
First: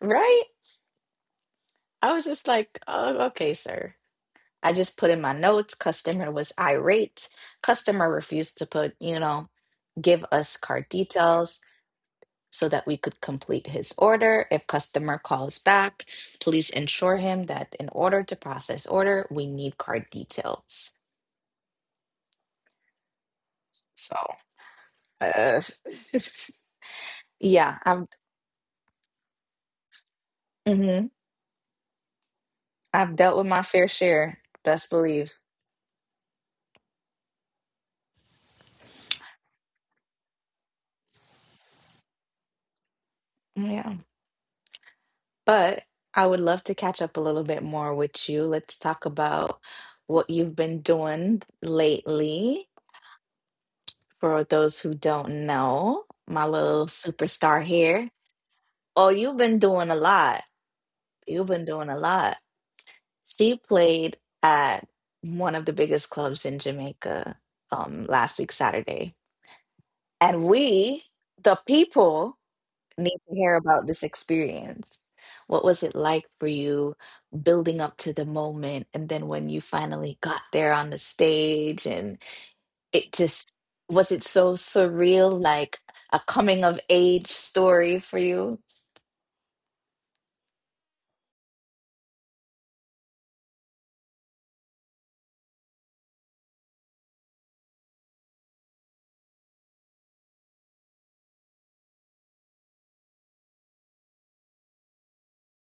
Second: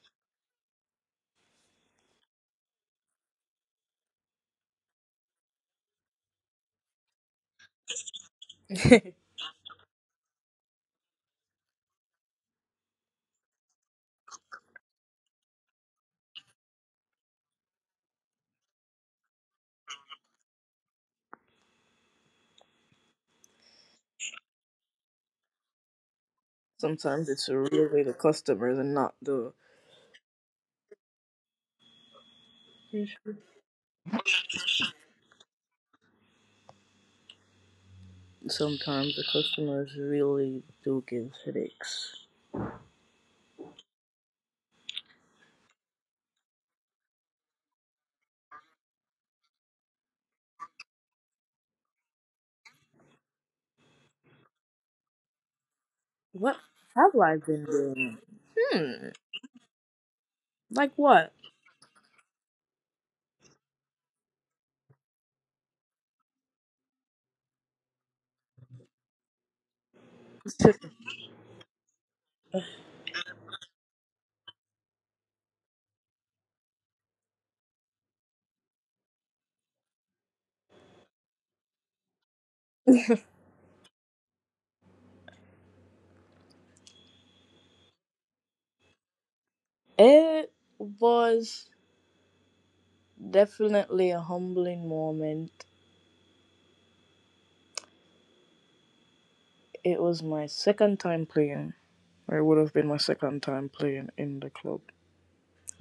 S1: Right? I was just like, oh, okay, sir. I just put in my notes. Customer was irate. Customer refused to put,
S2: it.
S1: you know, give us card details so that we could complete his order. If customer calls back, please ensure him that in order to process order, we need card details. So, uh,
S2: Sometimes it's
S1: yeah,
S2: really the customers and not the.
S1: mhm, I've dealt with my fair share, best believe.
S2: Sometimes the customers really do give headaches.
S1: Yeah, but I would love to catch up a little bit more with you. Let's talk about what you've been doing lately. For those who don't know, my
S2: What
S1: little
S2: have I been
S1: superstar here.
S2: doing?
S1: Oh,
S2: Hmm.
S1: you've been doing a lot.
S2: Like what?
S1: You've been doing a lot. She played at one of the biggest clubs in Jamaica last week, Saturday. And we, the people, need to hear about this experience. What was it like for you building up to the moment? And then when you finally got there on the stage, and it just was it so surreal, like a coming of age story for you?
S2: It was definitely a humbling moment. It was my second time playing. It would have been my second time playing in the club,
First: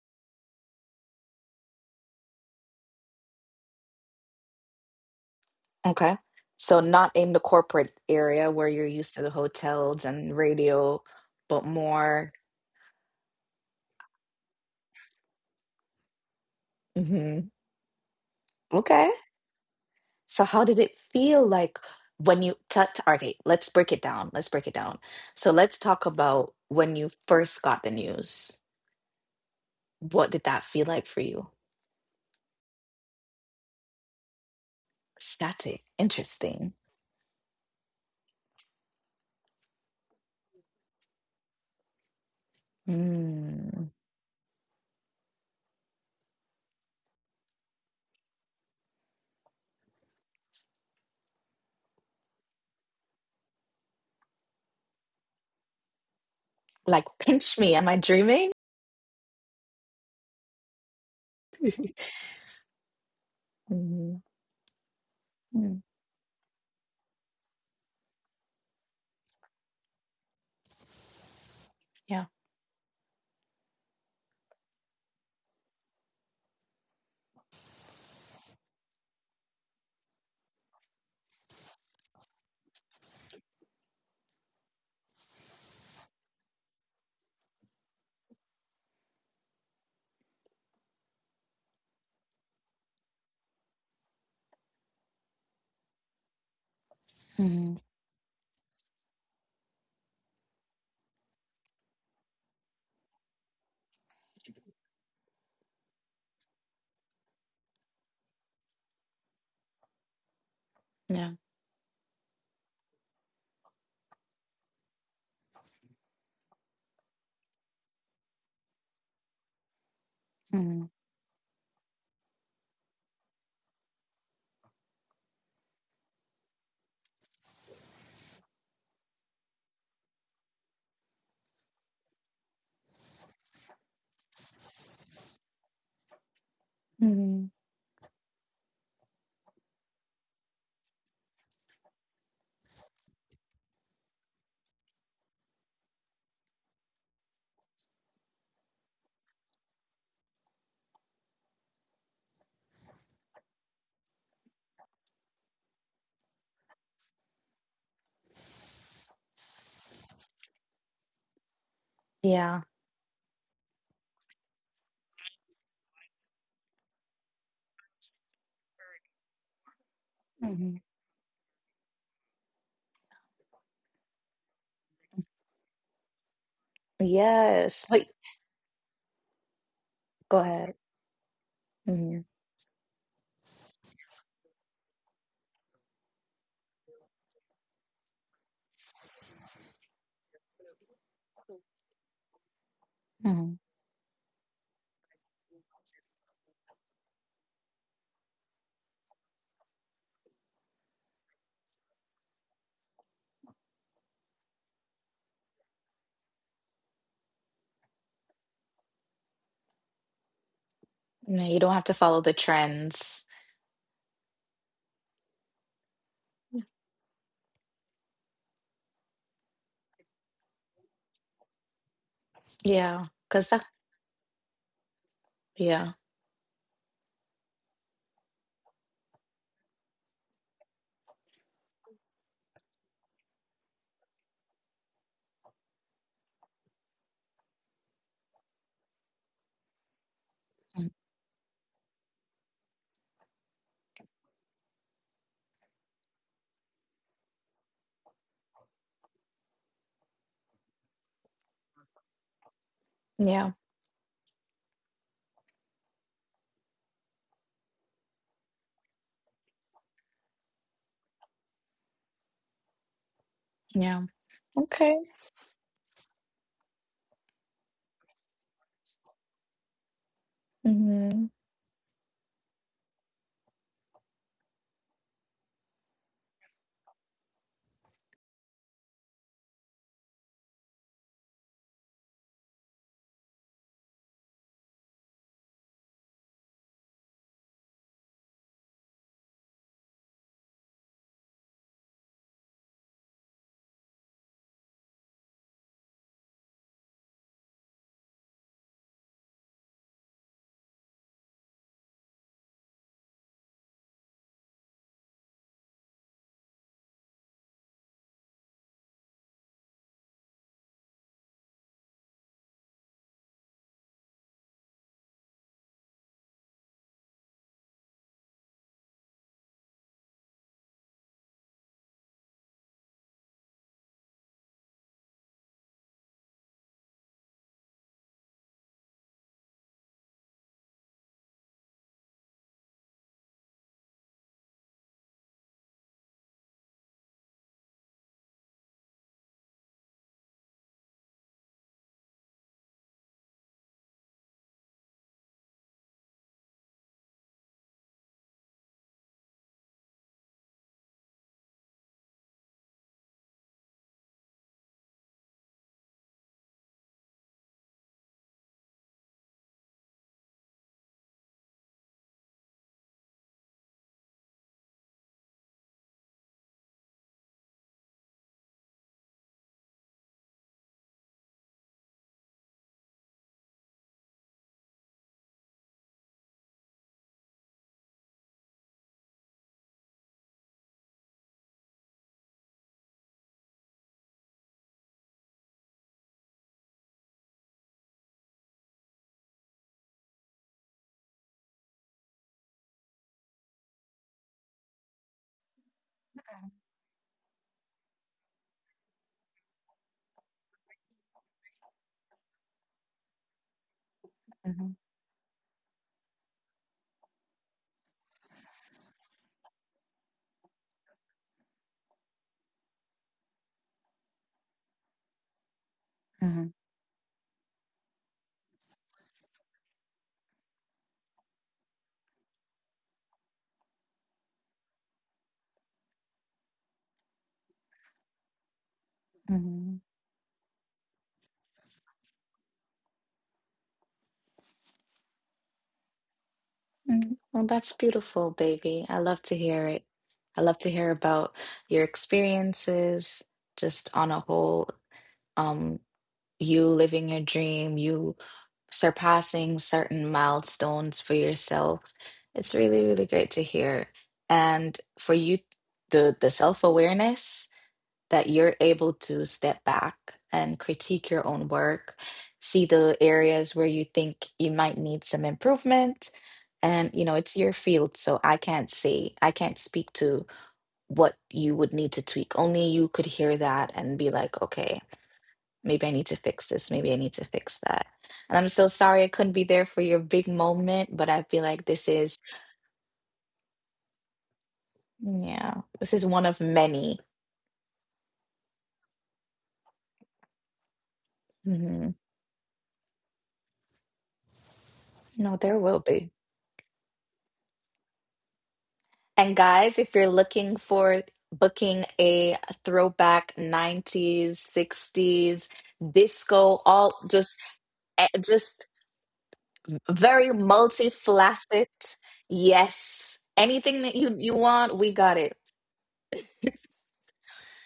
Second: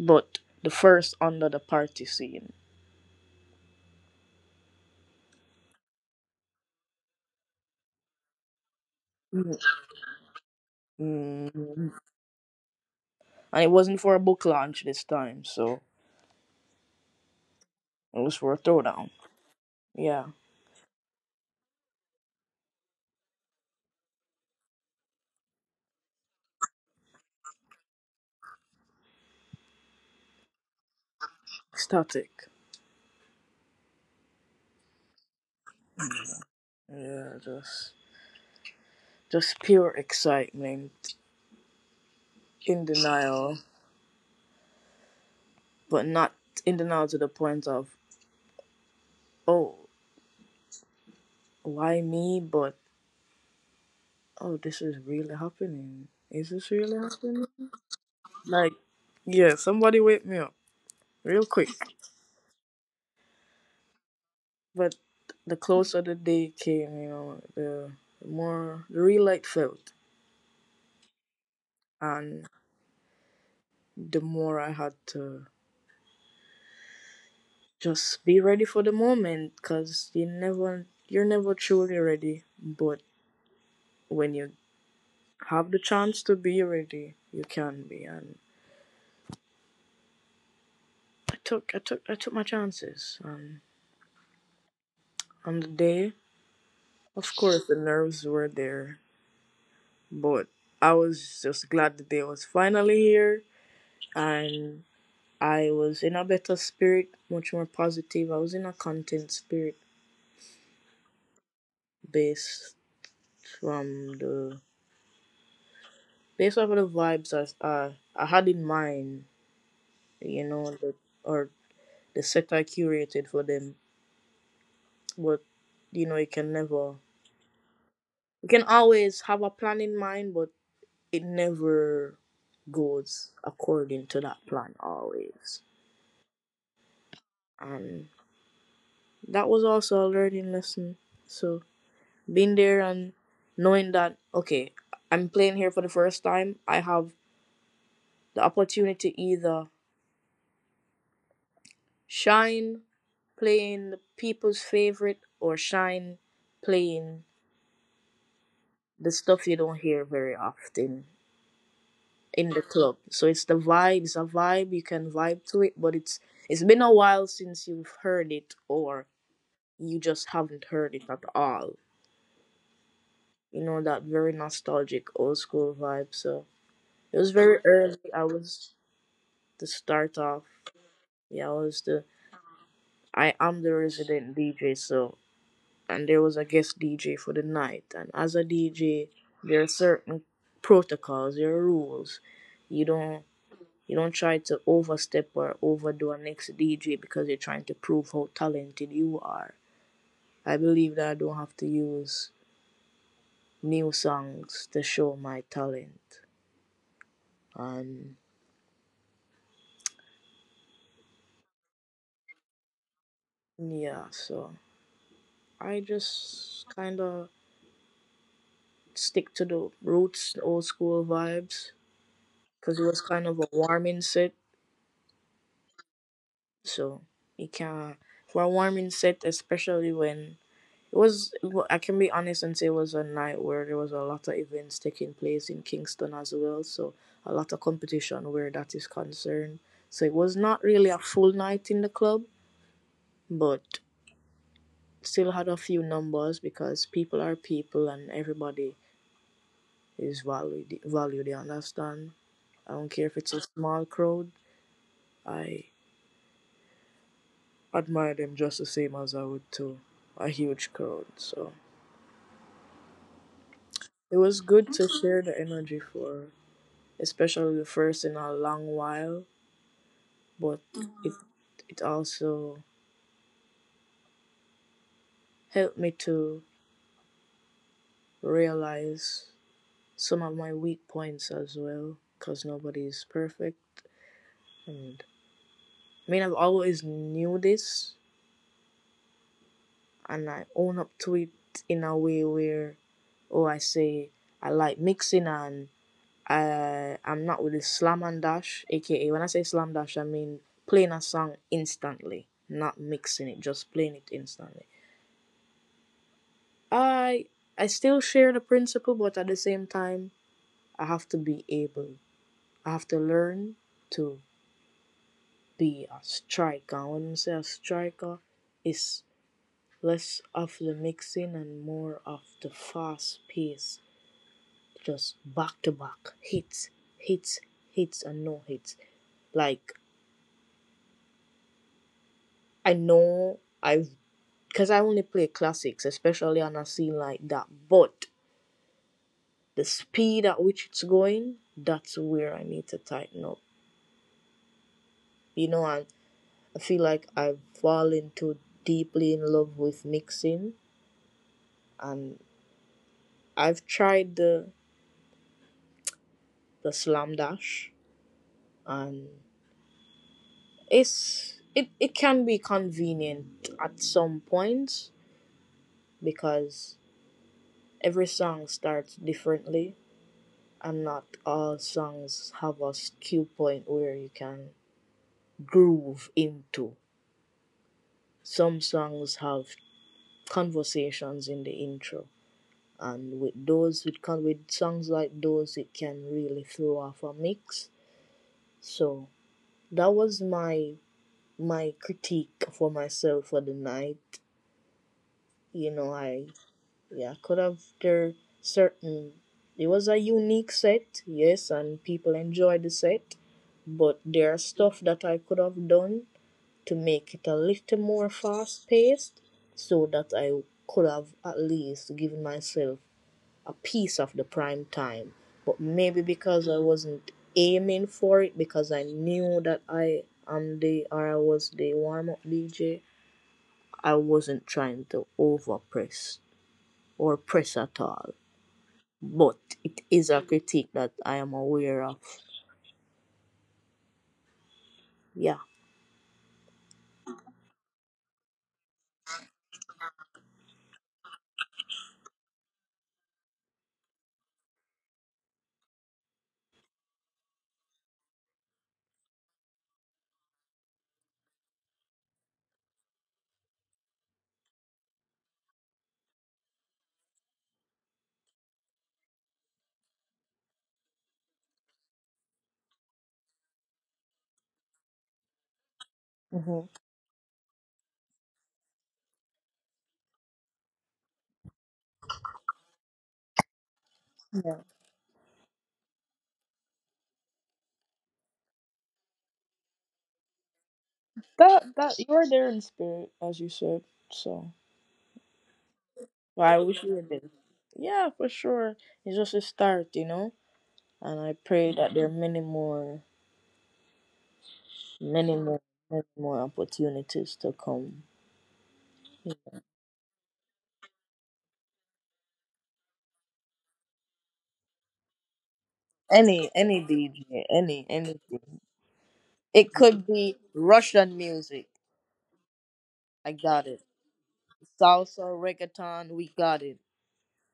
S2: but the first under the party scene.
S1: Okay. So not in the corporate area where you're used to the
S2: Mm.
S1: hotels and radio, but
S2: Mm.
S1: more.
S2: And it wasn't for a book launch this time, so
S1: Hmm.
S2: it was for a
S1: Okay.
S2: throwdown. Yeah,
S1: So how did it feel like when you t t- okay, let's break it down. Let's break it down. So let's talk about when you first got the news. What did that feel like for you?
S2: static.
S1: Static. Interesting.
S2: Yeah, just pure excitement, in denial,
S1: Mm.
S2: but not in denial to the point of oh, why me? But oh, this is really happening. Is this
S1: Like
S2: really
S1: pinch
S2: happening?
S1: me. Am I dreaming?
S2: Like, yeah, somebody wake me up real quick.
S1: Mhm.
S2: But the
S1: Mm.
S2: closer the day came, you know, the more the real light felt,
S1: Yeah.
S2: and the more I had to just be ready for the moment because you never you're never truly ready. But when you have the chance to be ready, you can be. And I took my chances. And on the day, of
S1: Hmm.
S2: course, the nerves were there, but I was just glad the day was finally here, and I was in a better spirit, much more positive. I was in a content spirit
S1: Yeah.
S2: based from the based off of the vibes I had in mind, you
S1: Hmm.
S2: know, the, or the sector curated for them. But you know, you can never, you can always have a plan in mind, but it never goes according to that plan always.
S1: Hmm.
S2: And that was also a learning lesson. So being there and knowing that okay, I'm playing here for the first time. I have the opportunity to either shine playing the people's favorite or shine playing the stuff you don't hear very often
S1: Yeah.
S2: in the club. So it's the vibe, it's a vibe, you can vibe to it, but it's been a while since you've heard it, or you just haven't heard it at all. You know, that very nostalgic old school vibe. So it was very
S1: Yes, wait.
S2: early. I was the start
S1: Go
S2: off.
S1: ahead.
S2: Yeah, I was the
S1: Mhm.
S2: I am the resident DJ, so and there was a guest DJ for the night. And as a DJ, there are certain protocols, there are rules. You don't
S1: Mhm.
S2: You don't try to overstep or overdo a next DJ because you're trying to prove how talented you are. I believe that I don't have to use new songs to show my talent. And
S1: No, you don't have to follow the trends.
S2: yeah, so I just kind of stick to the roots, old school vibes, because it
S1: Yeah.
S2: was kind
S1: Cause
S2: of
S1: that
S2: a warming set.
S1: yeah.
S2: So you can, for a warming set, especially when it was, well, I can be honest and say it was a night where there was a lot of events taking place in Kingston as well, so a lot of competition where that is concerned. So it was not
S1: Mm.
S2: really a full night in the club, but still had a few numbers because people are people and everybody is valued, valued they understand. I don't care if
S1: Yeah,
S2: it's a small crowd, I admire them just the same as I would to a huge crowd. So
S1: yeah.
S2: it was good
S1: Okay.
S2: to share the energy for especially the first in a long while, but mm-hmm,
S1: Mhm.
S2: it also helped me to realize some of my weak points as well, because nobody is perfect. And I mean, I've always knew this, and I own up to it in a way where, oh, I say I like mixing and I'm not with the slam and dash, aka when I say slam dash, I mean playing a song instantly, not mixing it, just playing it instantly. I I still share the principle, but at the same time, I have to be able. I have to learn to be a striker. And when I say a striker, it's less of the mixing and more of the fast pace, just back to back hits, hits, hits, and no hits. Like I know I've because I only play classics, especially on a scene like that. But the speed at which it's going, that's where I need to tighten up, you know, and I feel like I've fallen too deeply in love with mixing, and I've tried the slam dash, and it can be convenient at some points because every song starts differently, and not all songs have a cue point where you can groove into. Some songs have conversations in the intro, and with songs like those it can really throw off a mix. So that was my critique for myself for the night, you know, I yeah could have there certain it was a unique set, yes, and people enjoyed the set, but there's
S1: Mhm.
S2: stuff that I could have done to make it a little more fast paced so that I could have at least given myself a piece of the prime time, but maybe
S1: Mhm.
S2: because I wasn't aiming for it because I knew that I am the or I was the warm up DJ. I wasn't trying to over press or press at all, but
S1: Mhm.
S2: it is a critique that I am aware of. Yeah.
S1: Mm. Well, that's beautiful, baby. I love to hear it. I love to hear about your experiences just on a whole, um, you living your dream, you surpassing certain milestones for yourself. It's really, really great to hear. And for you, the self-awareness that you're able to step back and critique your own work, see the areas where you think you might need some improvement.
S2: Hmm.
S1: And you know, it's your field, so I can't say, I can't speak to what you would need to tweak. Only you could hear that and be like,
S2: Yeah.
S1: okay, maybe I need to fix this, maybe I need to fix that. And I'm so sorry I couldn't be there for your big moment, but I feel like
S2: That
S1: this
S2: that
S1: is.
S2: you are there in spirit, as you said. So
S1: Yeah, this is one of
S2: well, I wish
S1: many.
S2: you were there. Yeah, for sure. It's just a start, you know. And I pray
S1: Hmm.
S2: that there are many more
S1: No,
S2: many
S1: there
S2: more
S1: will be.
S2: many more opportunities to come.
S1: And guys, if you're looking for booking a throwback 90s, 60s, disco,
S2: Any
S1: all
S2: any DJ, any
S1: just
S2: anything. It could
S1: very
S2: be Russian
S1: multi-faceted.
S2: music.
S1: Yes.
S2: I
S1: Anything
S2: got
S1: that
S2: it.
S1: you want, we got it.
S2: Salsa, reggaeton, we got it.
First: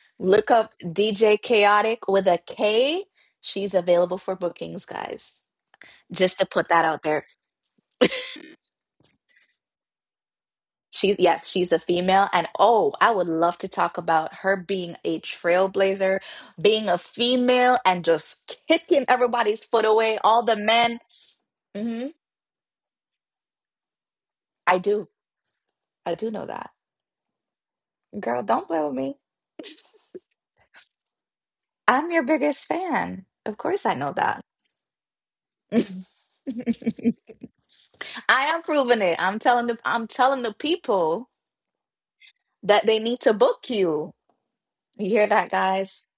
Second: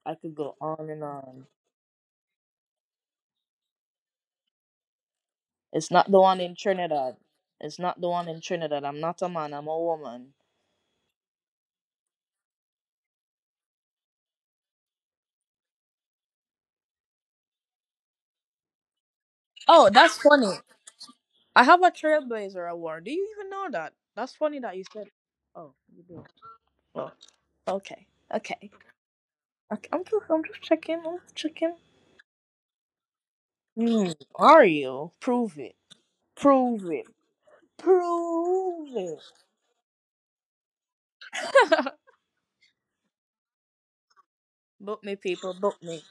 S2: I could
S1: Look
S2: go
S1: up
S2: on and
S1: DJ
S2: on.
S1: Chaotic with a K. She's available for bookings, guys.
S2: It's not the
S1: Just to
S2: one in
S1: put that out
S2: Trinidad.
S1: there.
S2: It's not the one in Trinidad. I'm not a man, I'm a woman.
S1: She, yes, she's a female. And oh, I would love to talk about her being a trailblazer, being a female, and just kicking everybody's foot
S2: Oh,
S1: away,
S2: that's
S1: all the
S2: funny.
S1: men.
S2: I have a
S1: Hmm.
S2: Trailblazer award. Do you even know that? That's funny
S1: I
S2: that you
S1: do.
S2: said. Oh, you
S1: I do
S2: do.
S1: know that.
S2: Oh, okay,
S1: Girl, don't
S2: okay,
S1: play with me.
S2: okay. I'm just checking. I'm just checking.
S1: I'm your biggest fan. Of course I know
S2: Mm,
S1: that.
S2: are you? Prove it.
S1: I
S2: Prove it.
S1: am proving
S2: Prove
S1: it.
S2: it.
S1: I'm telling the people that they need to book you.
S2: Book
S1: You
S2: me,
S1: hear that,
S2: people. Book
S1: guys?
S2: me.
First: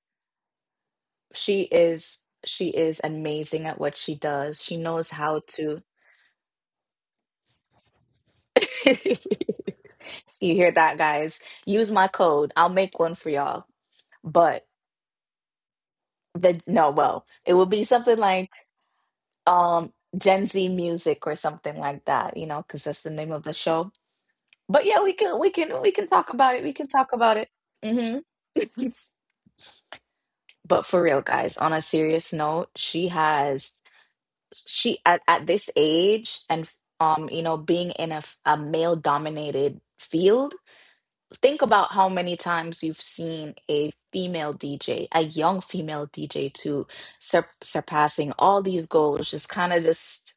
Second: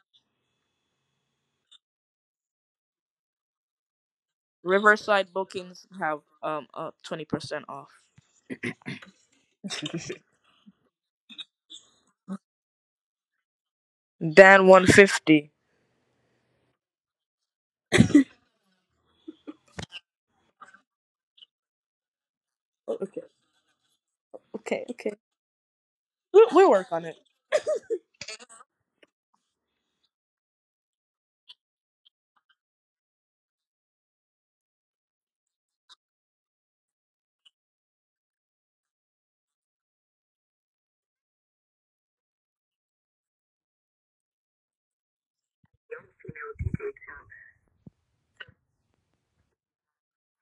S1: She is amazing at what she does. She knows
S2: Riverside
S1: how to
S2: bookings have 20% off.
S1: You hear that, guys? Use my code. I'll make one for y'all.
S2: Dan
S1: But
S2: 150.
S1: the no, well, it would be something like Gen Z music or something like that, because
S2: Oh,
S1: that's the
S2: okay.
S1: name of the show.
S2: Okay.
S1: But yeah,
S2: Okay.
S1: we can talk about it.
S2: We
S1: We can
S2: work on
S1: talk
S2: it.
S1: about it. hmm but for real, guys, on a serious note, she at this age and you know, being in a, a male dominated field, think about how many times you've seen a female dj, a young female dj too, surpassing all these goals, just kind of just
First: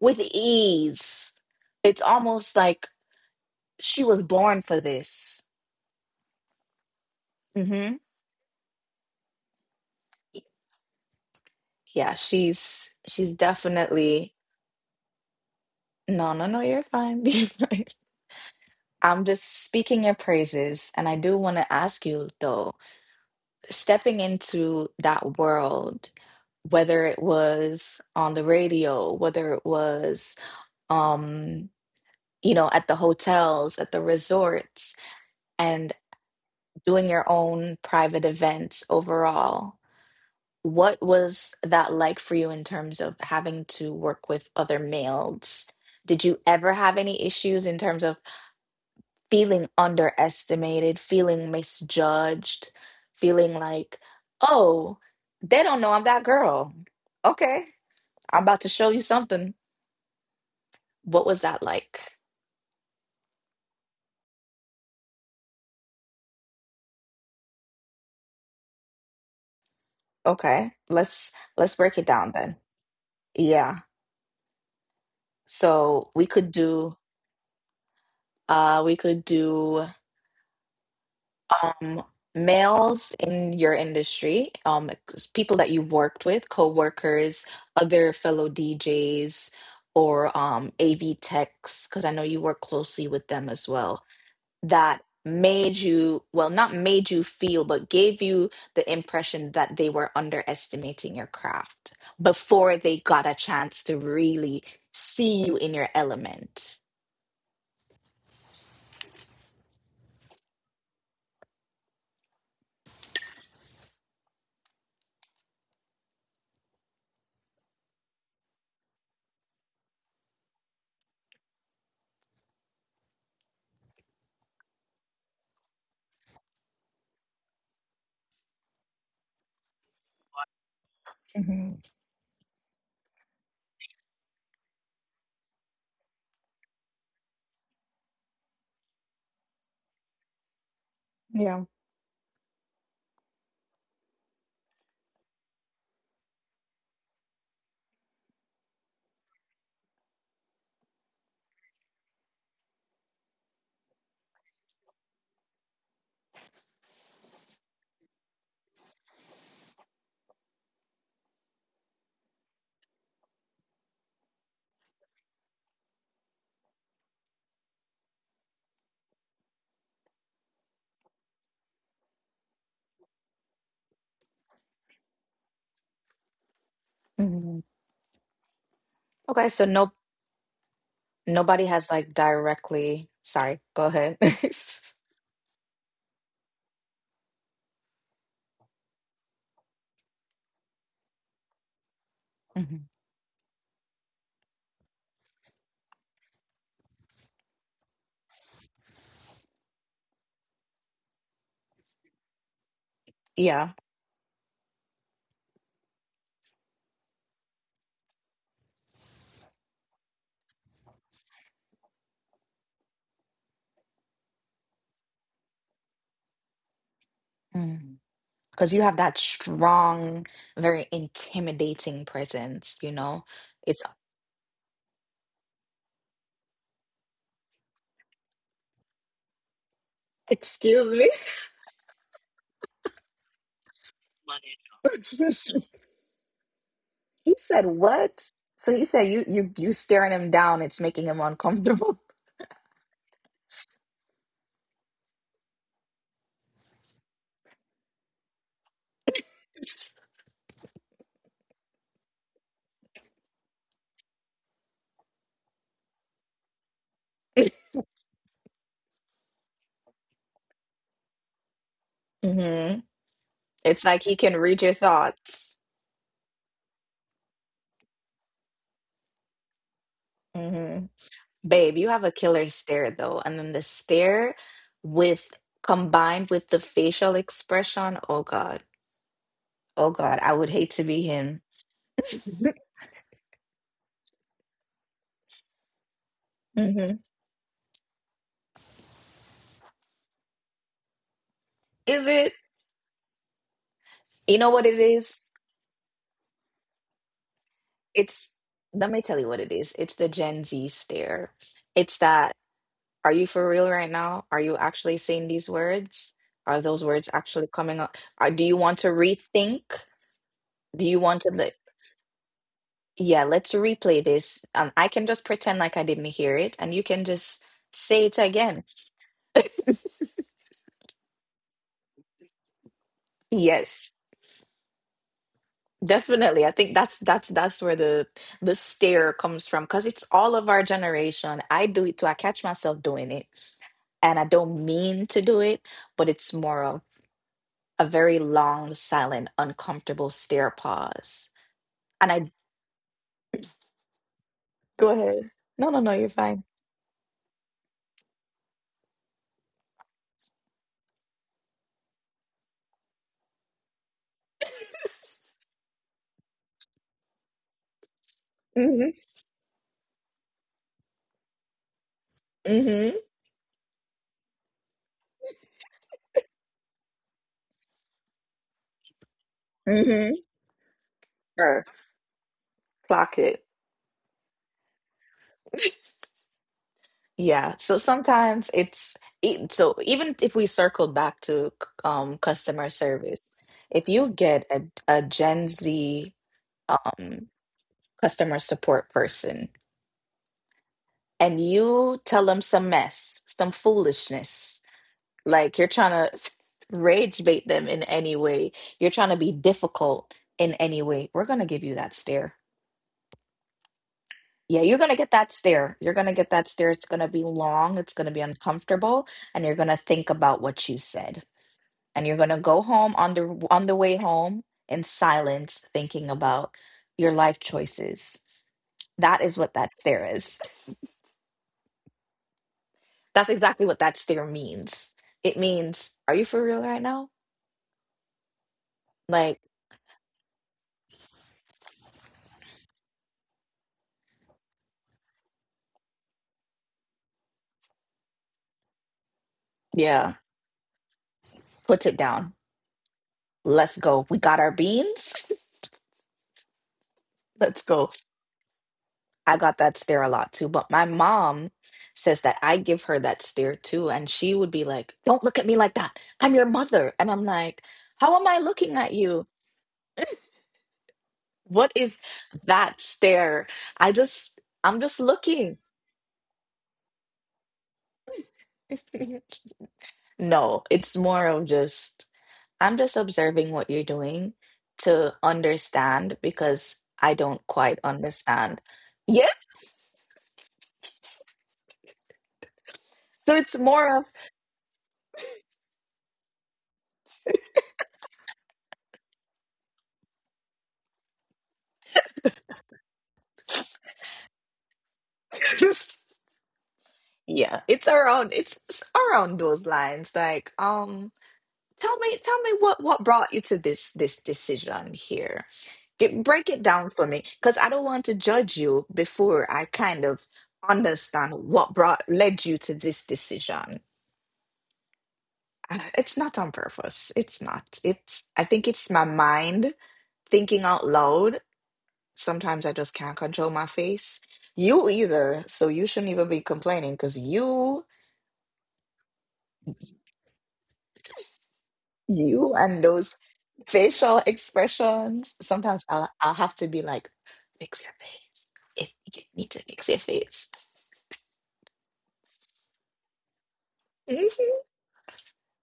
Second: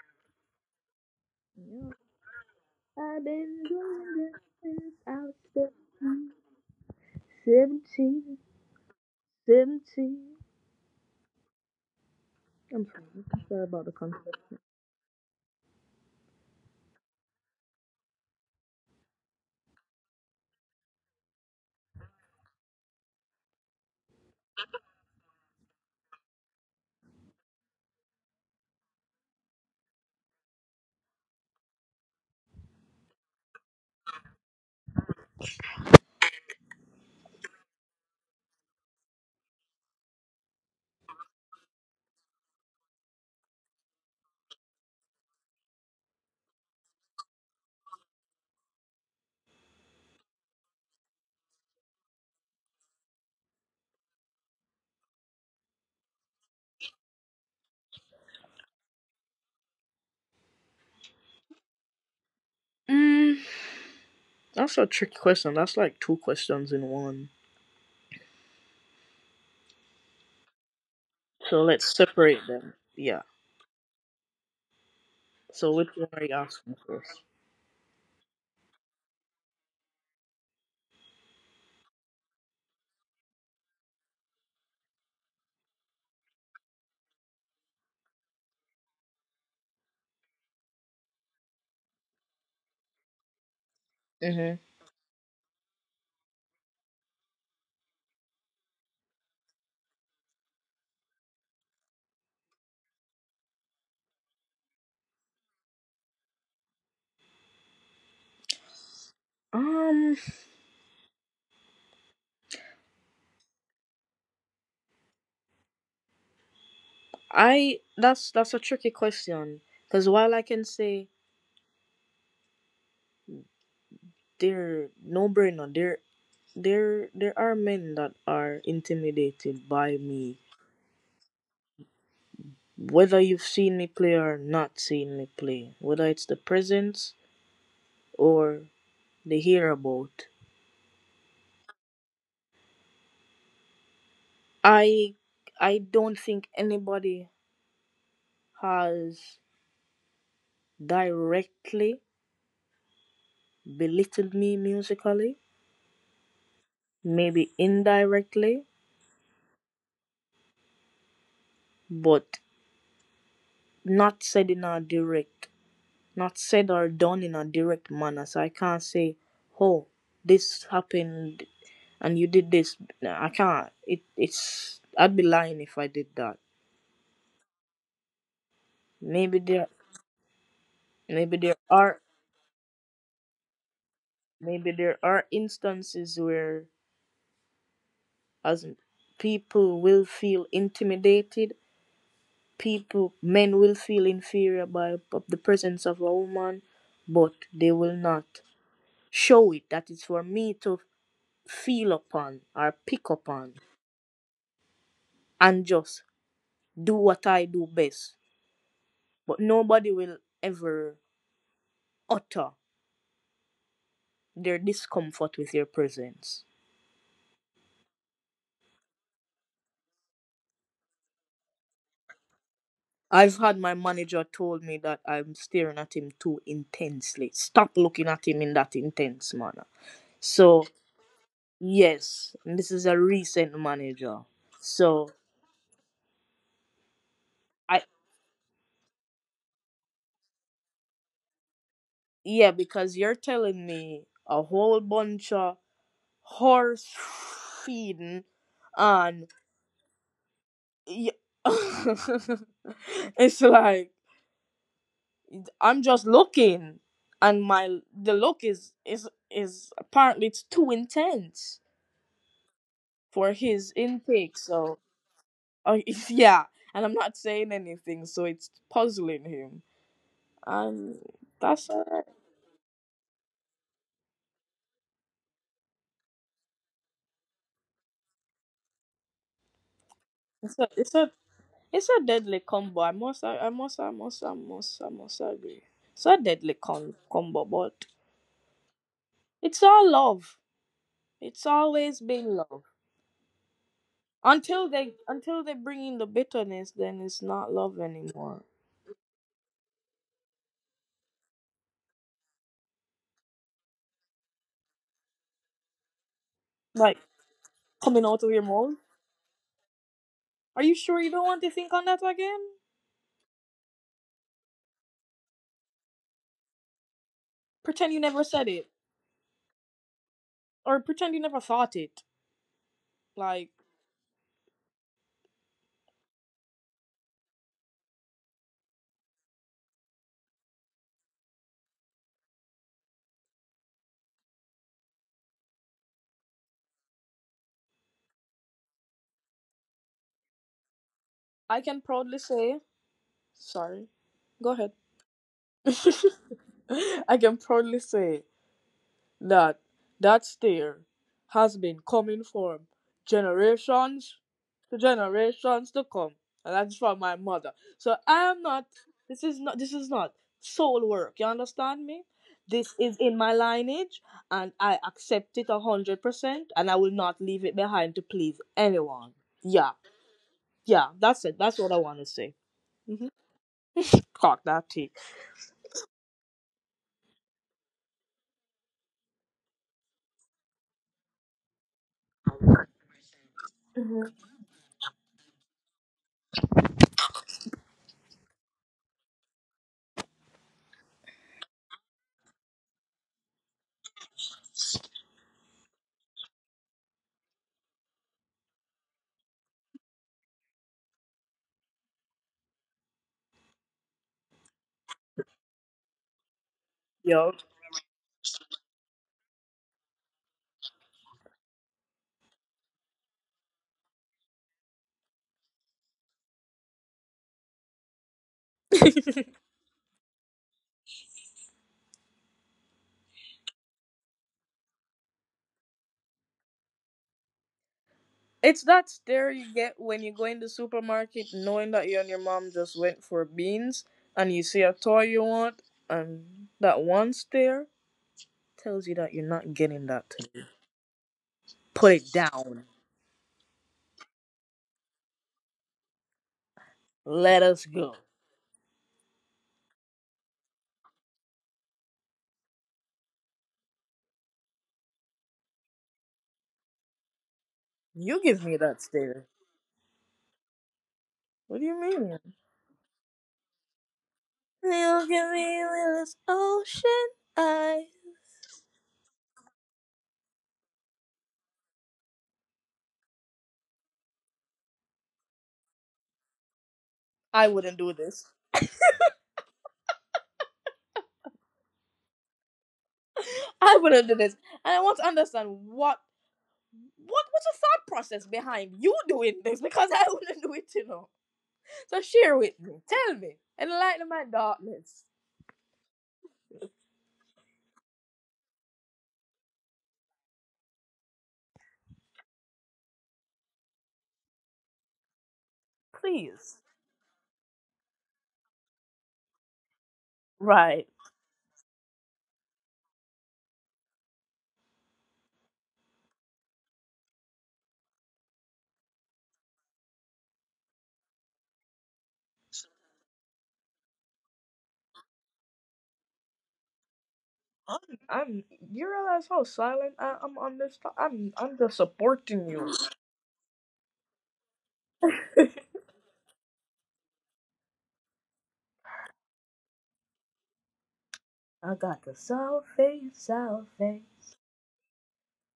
S1: with ease. It's almost like
S2: I've been
S1: she
S2: doing
S1: was
S2: this
S1: born for
S2: since I
S1: this.
S2: was 15,
S1: hmm
S2: 17, 17.
S1: yeah,
S2: I'm
S1: she's
S2: sorry. I'm
S1: she's
S2: so sorry about the concept.
S1: definitely. No, no, no, you're fine. I'm just speaking your praises. And I do want to ask you, though, stepping into that world, whether it was on the radio, whether it was, um, you know, at the hotels, at the resorts, and doing your own private events overall, what was that like for you in terms of having to work with other males? Did you ever have any issues in terms of feeling underestimated, feeling misjudged, feeling like, oh, they don't know I'm that girl. Okay, I'm about to show you something. What was that like?
S2: Mm, that's a tricky question. That's like two questions in one.
S1: Okay, let's
S2: So
S1: let's
S2: let's
S1: break it down
S2: separate
S1: then.
S2: them. Yeah.
S1: Yeah.
S2: So which one
S1: So
S2: are you asking first?
S1: we could do um, males in your industry, people that you've worked with, coworkers, other fellow DJs, or AV techs, because I know you work closely with them as well,
S2: Mm-hmm.
S1: that made you, well, not made you feel, but gave you the impression that they were underestimating your craft before they got a chance to really see you in your element.
S2: Um, I that's a tricky question because while I can say they're no brainer, there there are men that are intimidated by me,
S1: hmm
S2: whether you've seen me play or not seen me play, whether it's the presence or the hear about.
S1: Yeah.
S2: I I don't think anybody has directly belittled me musically, maybe indirectly, but not said in a direct, not said or done in a direct manner. So I can't say, oh, this happened and you did this. No, I can't. It's I'd be lying if I did that.
S1: hmm
S2: Maybe
S1: Okay, so
S2: there,
S1: no.
S2: maybe there
S1: Nobody has
S2: are,
S1: like directly. Sorry, go ahead.
S2: Maybe there are instances where as people will feel intimidated.
S1: Mhm.
S2: People, men will feel inferior by of the presence of a woman, but they will not show it. That is for me to feel upon or pick upon
S1: Yeah.
S2: and just do what I do best. But nobody will ever utter their discomfort with your presence.
S1: Mhm. Because you have that strong, very intimidating presence, you know?
S2: I've had my
S1: It's...
S2: manager told me that I'm staring at him too intensely. Stop looking at him in that intense manner. So
S1: Excuse me?
S2: yes, and this is a recent manager. So
S1: He said
S2: I
S1: what? So he said you you staring him down, it's making him uncomfortable.
S2: yeah, because you're telling me a whole bunch of horse feeding and. Y- it's like I'm just looking, and my the look is is apparently it's too intense
S1: hmm
S2: for his
S1: It's like he can
S2: intake.
S1: read your
S2: So
S1: thoughts.
S2: uh, yeah, and I'm not saying anything, so it's puzzling him,
S1: Mm-hmm.
S2: and
S1: Babe,
S2: that's
S1: you have a
S2: alright.
S1: killer stare though. And then the stare with combined with the facial expression. Oh God. Oh God. I would hate
S2: It's a
S1: to be
S2: it's a
S1: him.
S2: it's a deadly combo. I must agree. It's a deadly
S1: Mhm.
S2: combo, but it's all love. It's always
S1: Is it?
S2: been love.
S1: You know what it is?
S2: Until they bring in the bitterness, then it's not love
S1: It's,
S2: anymore.
S1: Let me tell you what it is. It's the Gen Z stare. It's that, are you for real right now? Are you actually saying these words? Are those words
S2: Like
S1: actually coming up?
S2: coming
S1: Are,
S2: out of
S1: do
S2: your
S1: you want
S2: mouth.
S1: to rethink?
S2: Are
S1: Do
S2: you
S1: you
S2: sure
S1: want
S2: you
S1: to?
S2: don't want
S1: Like,
S2: to think on that again?
S1: yeah, let's replay this. I can just pretend like I didn't hear it, and you can just
S2: Pretend
S1: say
S2: you
S1: it
S2: never said
S1: again.
S2: it, or pretend you never thought it. Like
S1: Yes, definitely. I think that's where the stare comes from, because it's all of our generation. I do it too. I catch myself doing it, and I don't mean to do it, but it's more of a very long, silent, uncomfortable stare pause.
S2: I can
S1: And
S2: proudly
S1: I...
S2: say, sorry. Go ahead.
S1: go ahead. No, no, no, you're fine.
S2: I can proudly say that that stare has been coming from generations to generations to come. And that's from my mother. So I am not
S1: Mm-hmm.
S2: this is not soul work. You understand me? This
S1: Mm-hmm.
S2: is in my lineage and I accept it 100% and I will not leave it behind to please anyone. Yeah.
S1: Mm-hmm.
S2: Yeah, that's it.
S1: Sure.
S2: That's what I wanna say.
S1: Clock
S2: Mm-hmm.
S1: it.
S2: Cock that tea.
S1: Yeah, so sometimes it's so even if we circled back to customer service, if you
S2: Mhm.
S1: get a Gen Z um customer support person and you tell them some mess, some foolishness, like you're trying to rage bait them in any way, you're trying to be difficult in any way, we're gonna give you that stare. Yeah, you're gonna get that stare. You're gonna get that stare. It's gonna be long, it's gonna be uncomfortable, and you're gonna think about what you said. And you're going to go home on the way home in silence thinking about your life choices. That is what that stare is. That's exactly what that stare means. It means, are you for real right now?
S2: It's that
S1: Like,
S2: stare you get when you go in the supermarket knowing that you and your mom just went for beans and you see a toy you want and that one stare tells you that you're not getting
S1: yeah,
S2: that today.
S1: put it
S2: Put
S1: down.
S2: it down.
S1: Let's go, we got our beans. Let's
S2: Let us
S1: go.
S2: go.
S1: I got that stare a lot too, but my mom says that I give her that stare too, and she would be like, don't look at me like that, I'm your mother. And I'm like, how am
S2: You
S1: I
S2: give me
S1: looking at
S2: that
S1: you?
S2: stare. What
S1: What
S2: do you
S1: is
S2: mean?
S1: that stare? I just, I'm just
S2: You give
S1: looking.
S2: me this ocean I
S1: No, it's more of just, I'm just observing what you're doing to understand, because I
S2: I
S1: don't
S2: wouldn't
S1: quite
S2: do this.
S1: understand. Yes. So it's
S2: I
S1: more of
S2: wouldn't do this. And I want to understand what what's the thought process behind you doing this because I wouldn't do it. So share with me. Tell me. Enlighten my darkness.
S1: just, yeah, it's around, it's around those lines. Like, tell me, tell me what brought you to this decision here. Get, break
S2: Please.
S1: it down for me, because I don't want to judge you before I kind of
S2: Right.
S1: understand what brought led you to this decision. It's not on purpose. It's not. It's... I think it's my mind thinking out loud. Sometimes I just can't control my face. You either, so you shouldn't even be complaining because you,
S2: I'm, I'm you realize how silent I'm on I'm just
S1: you
S2: supporting you.
S1: and those facial expressions. Sometimes I'll have to be like, fix your face. If you need to fix your face.
S2: I got the sour face, sour face.
S1: Mhm.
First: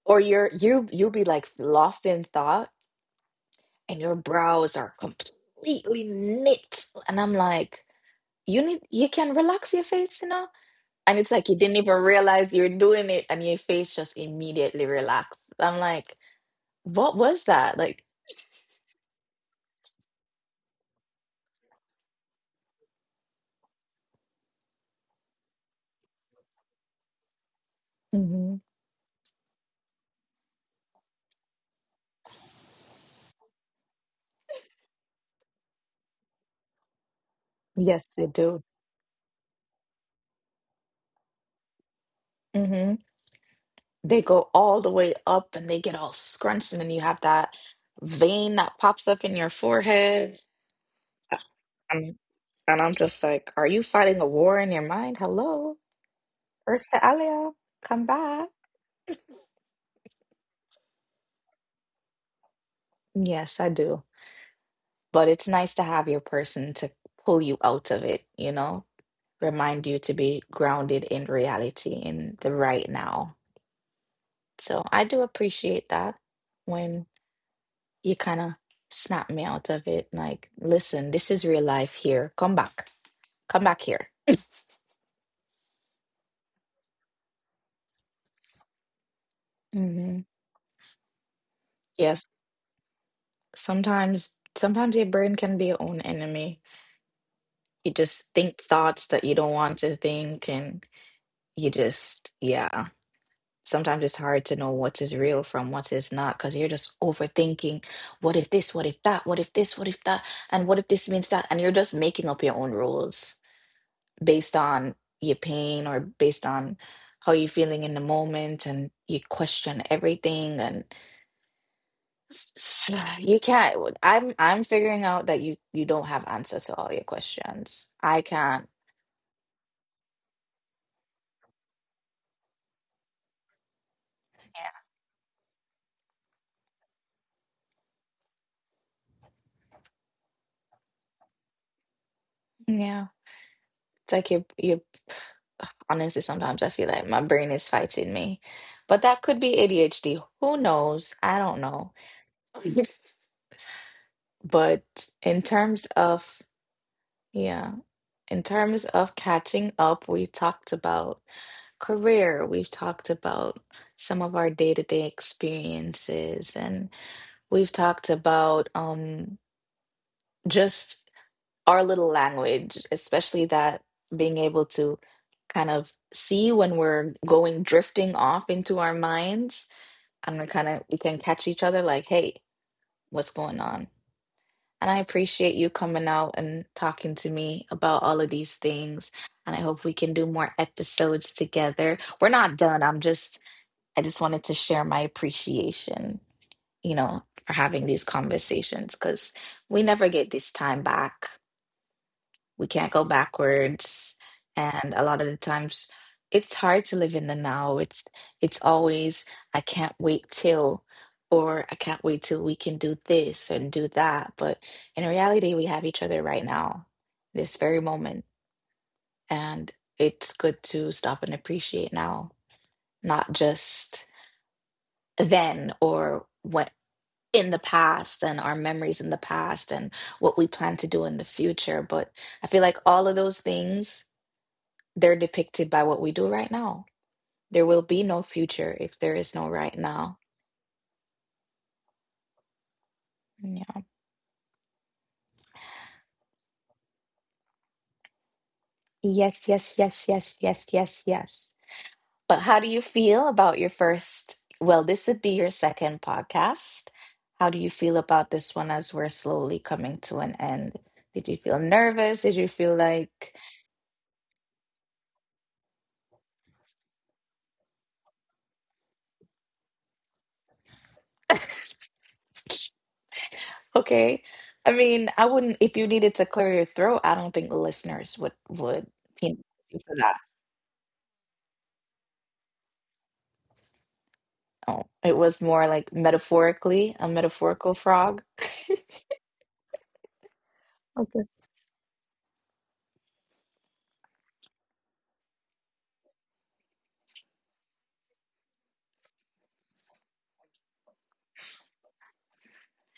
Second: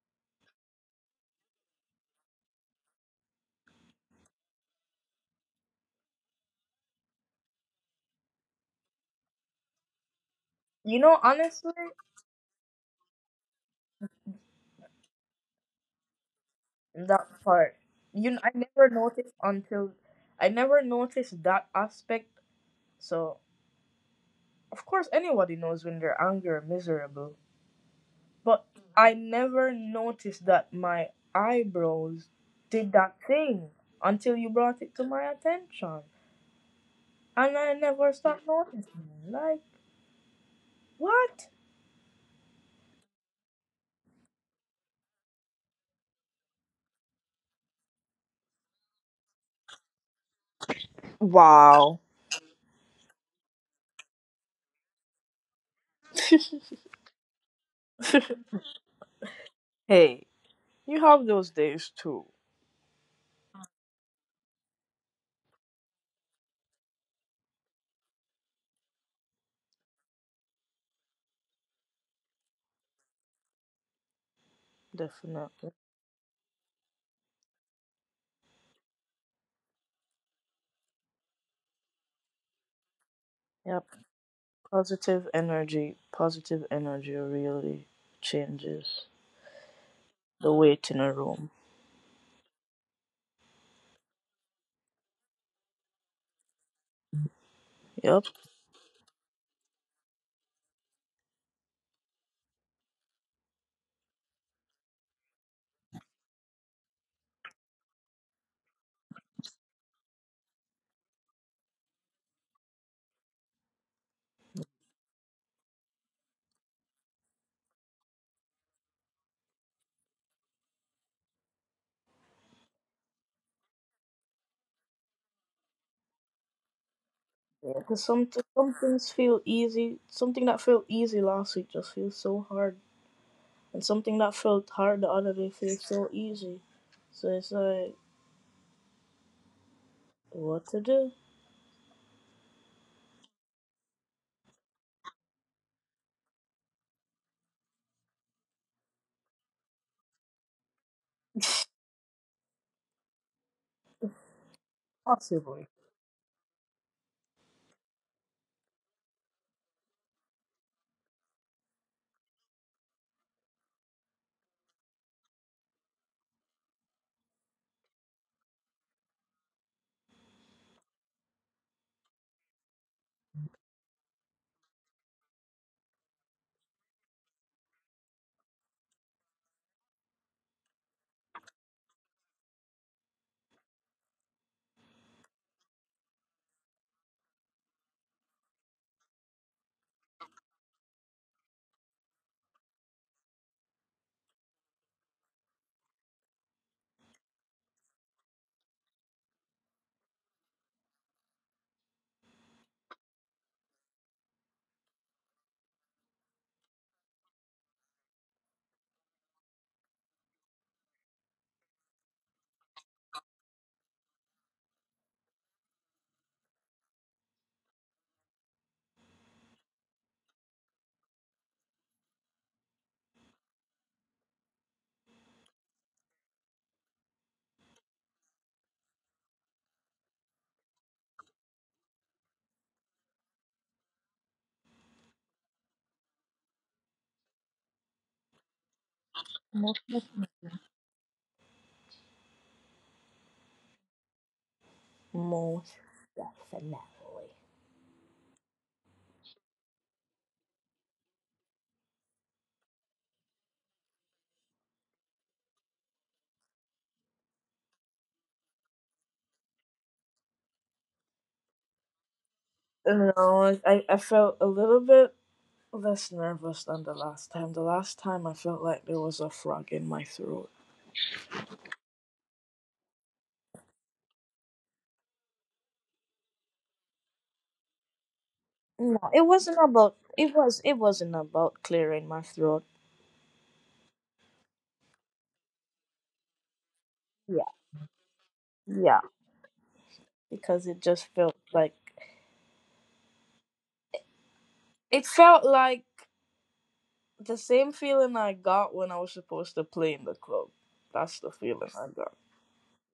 S1: Or you you'll be like lost in thought and your brows are completely knit. And I'm like, you need... you can relax your face, you know?
S2: You
S1: And
S2: know,
S1: it's like you
S2: honestly,
S1: didn't even realize you're doing it and your face just immediately relaxed. I'm like, what
S2: that
S1: was
S2: part.
S1: that? Like,
S2: You know, I never noticed that aspect. So of course anybody knows when they're angry or miserable. But
S1: mhm.
S2: I never noticed that my eyebrows did that thing until you brought it to my attention. And I never
S1: Yes, they
S2: stopped
S1: do.
S2: noticing. Like, what?
S1: They go all the way up and they get all scrunched, and then you have that vein that pops up in your forehead
S2: Wow.
S1: and, and I'm just like, are you fighting a war in your mind? Hello, earth to Alia, come back.
S2: Hey, you have those days too.
S1: Yes, I do, but it's nice to have your person to pull you out of it, you know, remind you to be grounded in reality, in the right now. So I do appreciate that,
S2: Definitely.
S1: when you kind of snap me out of it. Like, listen, this is real life here. Come back. Come back here.
S2: Yep. Positive energy really changes
S1: hmm
S2: the weight in a
S1: Yes,
S2: room.
S1: sometimes sometimes your brain can be your own enemy. You just think thoughts
S2: Yep.
S1: that you don't want to think and you just yeah. Sometimes it's hard to know what is real from what is not because you're just overthinking. What if this? What if that? What if this? What if that? And what if this means that? And you're just making up your own rules, based on your pain or based on how you're feeling in the moment, and you question everything, and you can't... I'm figuring out that you don't have answer to all your questions. I
S2: Because
S1: can't.
S2: some things feel easy. Something that felt easy last week just feels so hard and something that felt hard the other day feels so easy. So it's like, what to do?
S1: Yeah, it's like you... honestly, sometimes I feel like my brain is fighting me, but that could be ADHD, who knows, I don't know. But in
S2: Possibly.
S1: terms of... Yeah. In terms of catching up, we talked about career, we've talked about some of our day-to-day experiences, and we've talked about just our little language, especially that being able to kind of see when we're going drifting off into our minds. I'm gonna kind of... we can catch each other like, hey, what's going on? And I appreciate you coming out and talking to me about all of these things. And I hope we can do more episodes together. We're not done. I'm just, I just wanted to share my appreciation, you know, for having these conversations, because we never get this time back. We can't go backwards. And a lot of the times, it's hard to live in the now. It's... it's always, I can't wait till, or I can't wait till we can do this and do that, but in reality we have each other right now, this very moment. And it's good to stop and appreciate now, not just then or what in the past and our memories in the past and what we plan to do in the future. But I feel like all of those things, they're depicted by what we do right now. There will be no future if there is no right
S2: Most
S1: now. Yeah.
S2: Most. Definitely.
S1: Yes, yes, yes, yes, yes, yes, yes. But how do you feel about your first? Well, this would be your second podcast. How do you feel about this one as we're slowly coming to an end? Did you feel nervous? Did you feel
S2: You
S1: like,
S2: know, I felt a little bit less nervous than the last time. The last time I felt like there was a frog in my throat.
S1: okay? I mean, I wouldn't, if you needed to clear your throat, I don't think the listeners would
S2: No,
S1: penalize, you know, for that.
S2: it wasn't about clearing my throat.
S1: Oh, it was more like metaphorically, a
S2: Yeah.
S1: metaphorical frog.
S2: Yeah. Because it just
S1: Okay.
S2: felt like it felt like the same feeling I got when I was supposed to play in the club. That's the feeling I got.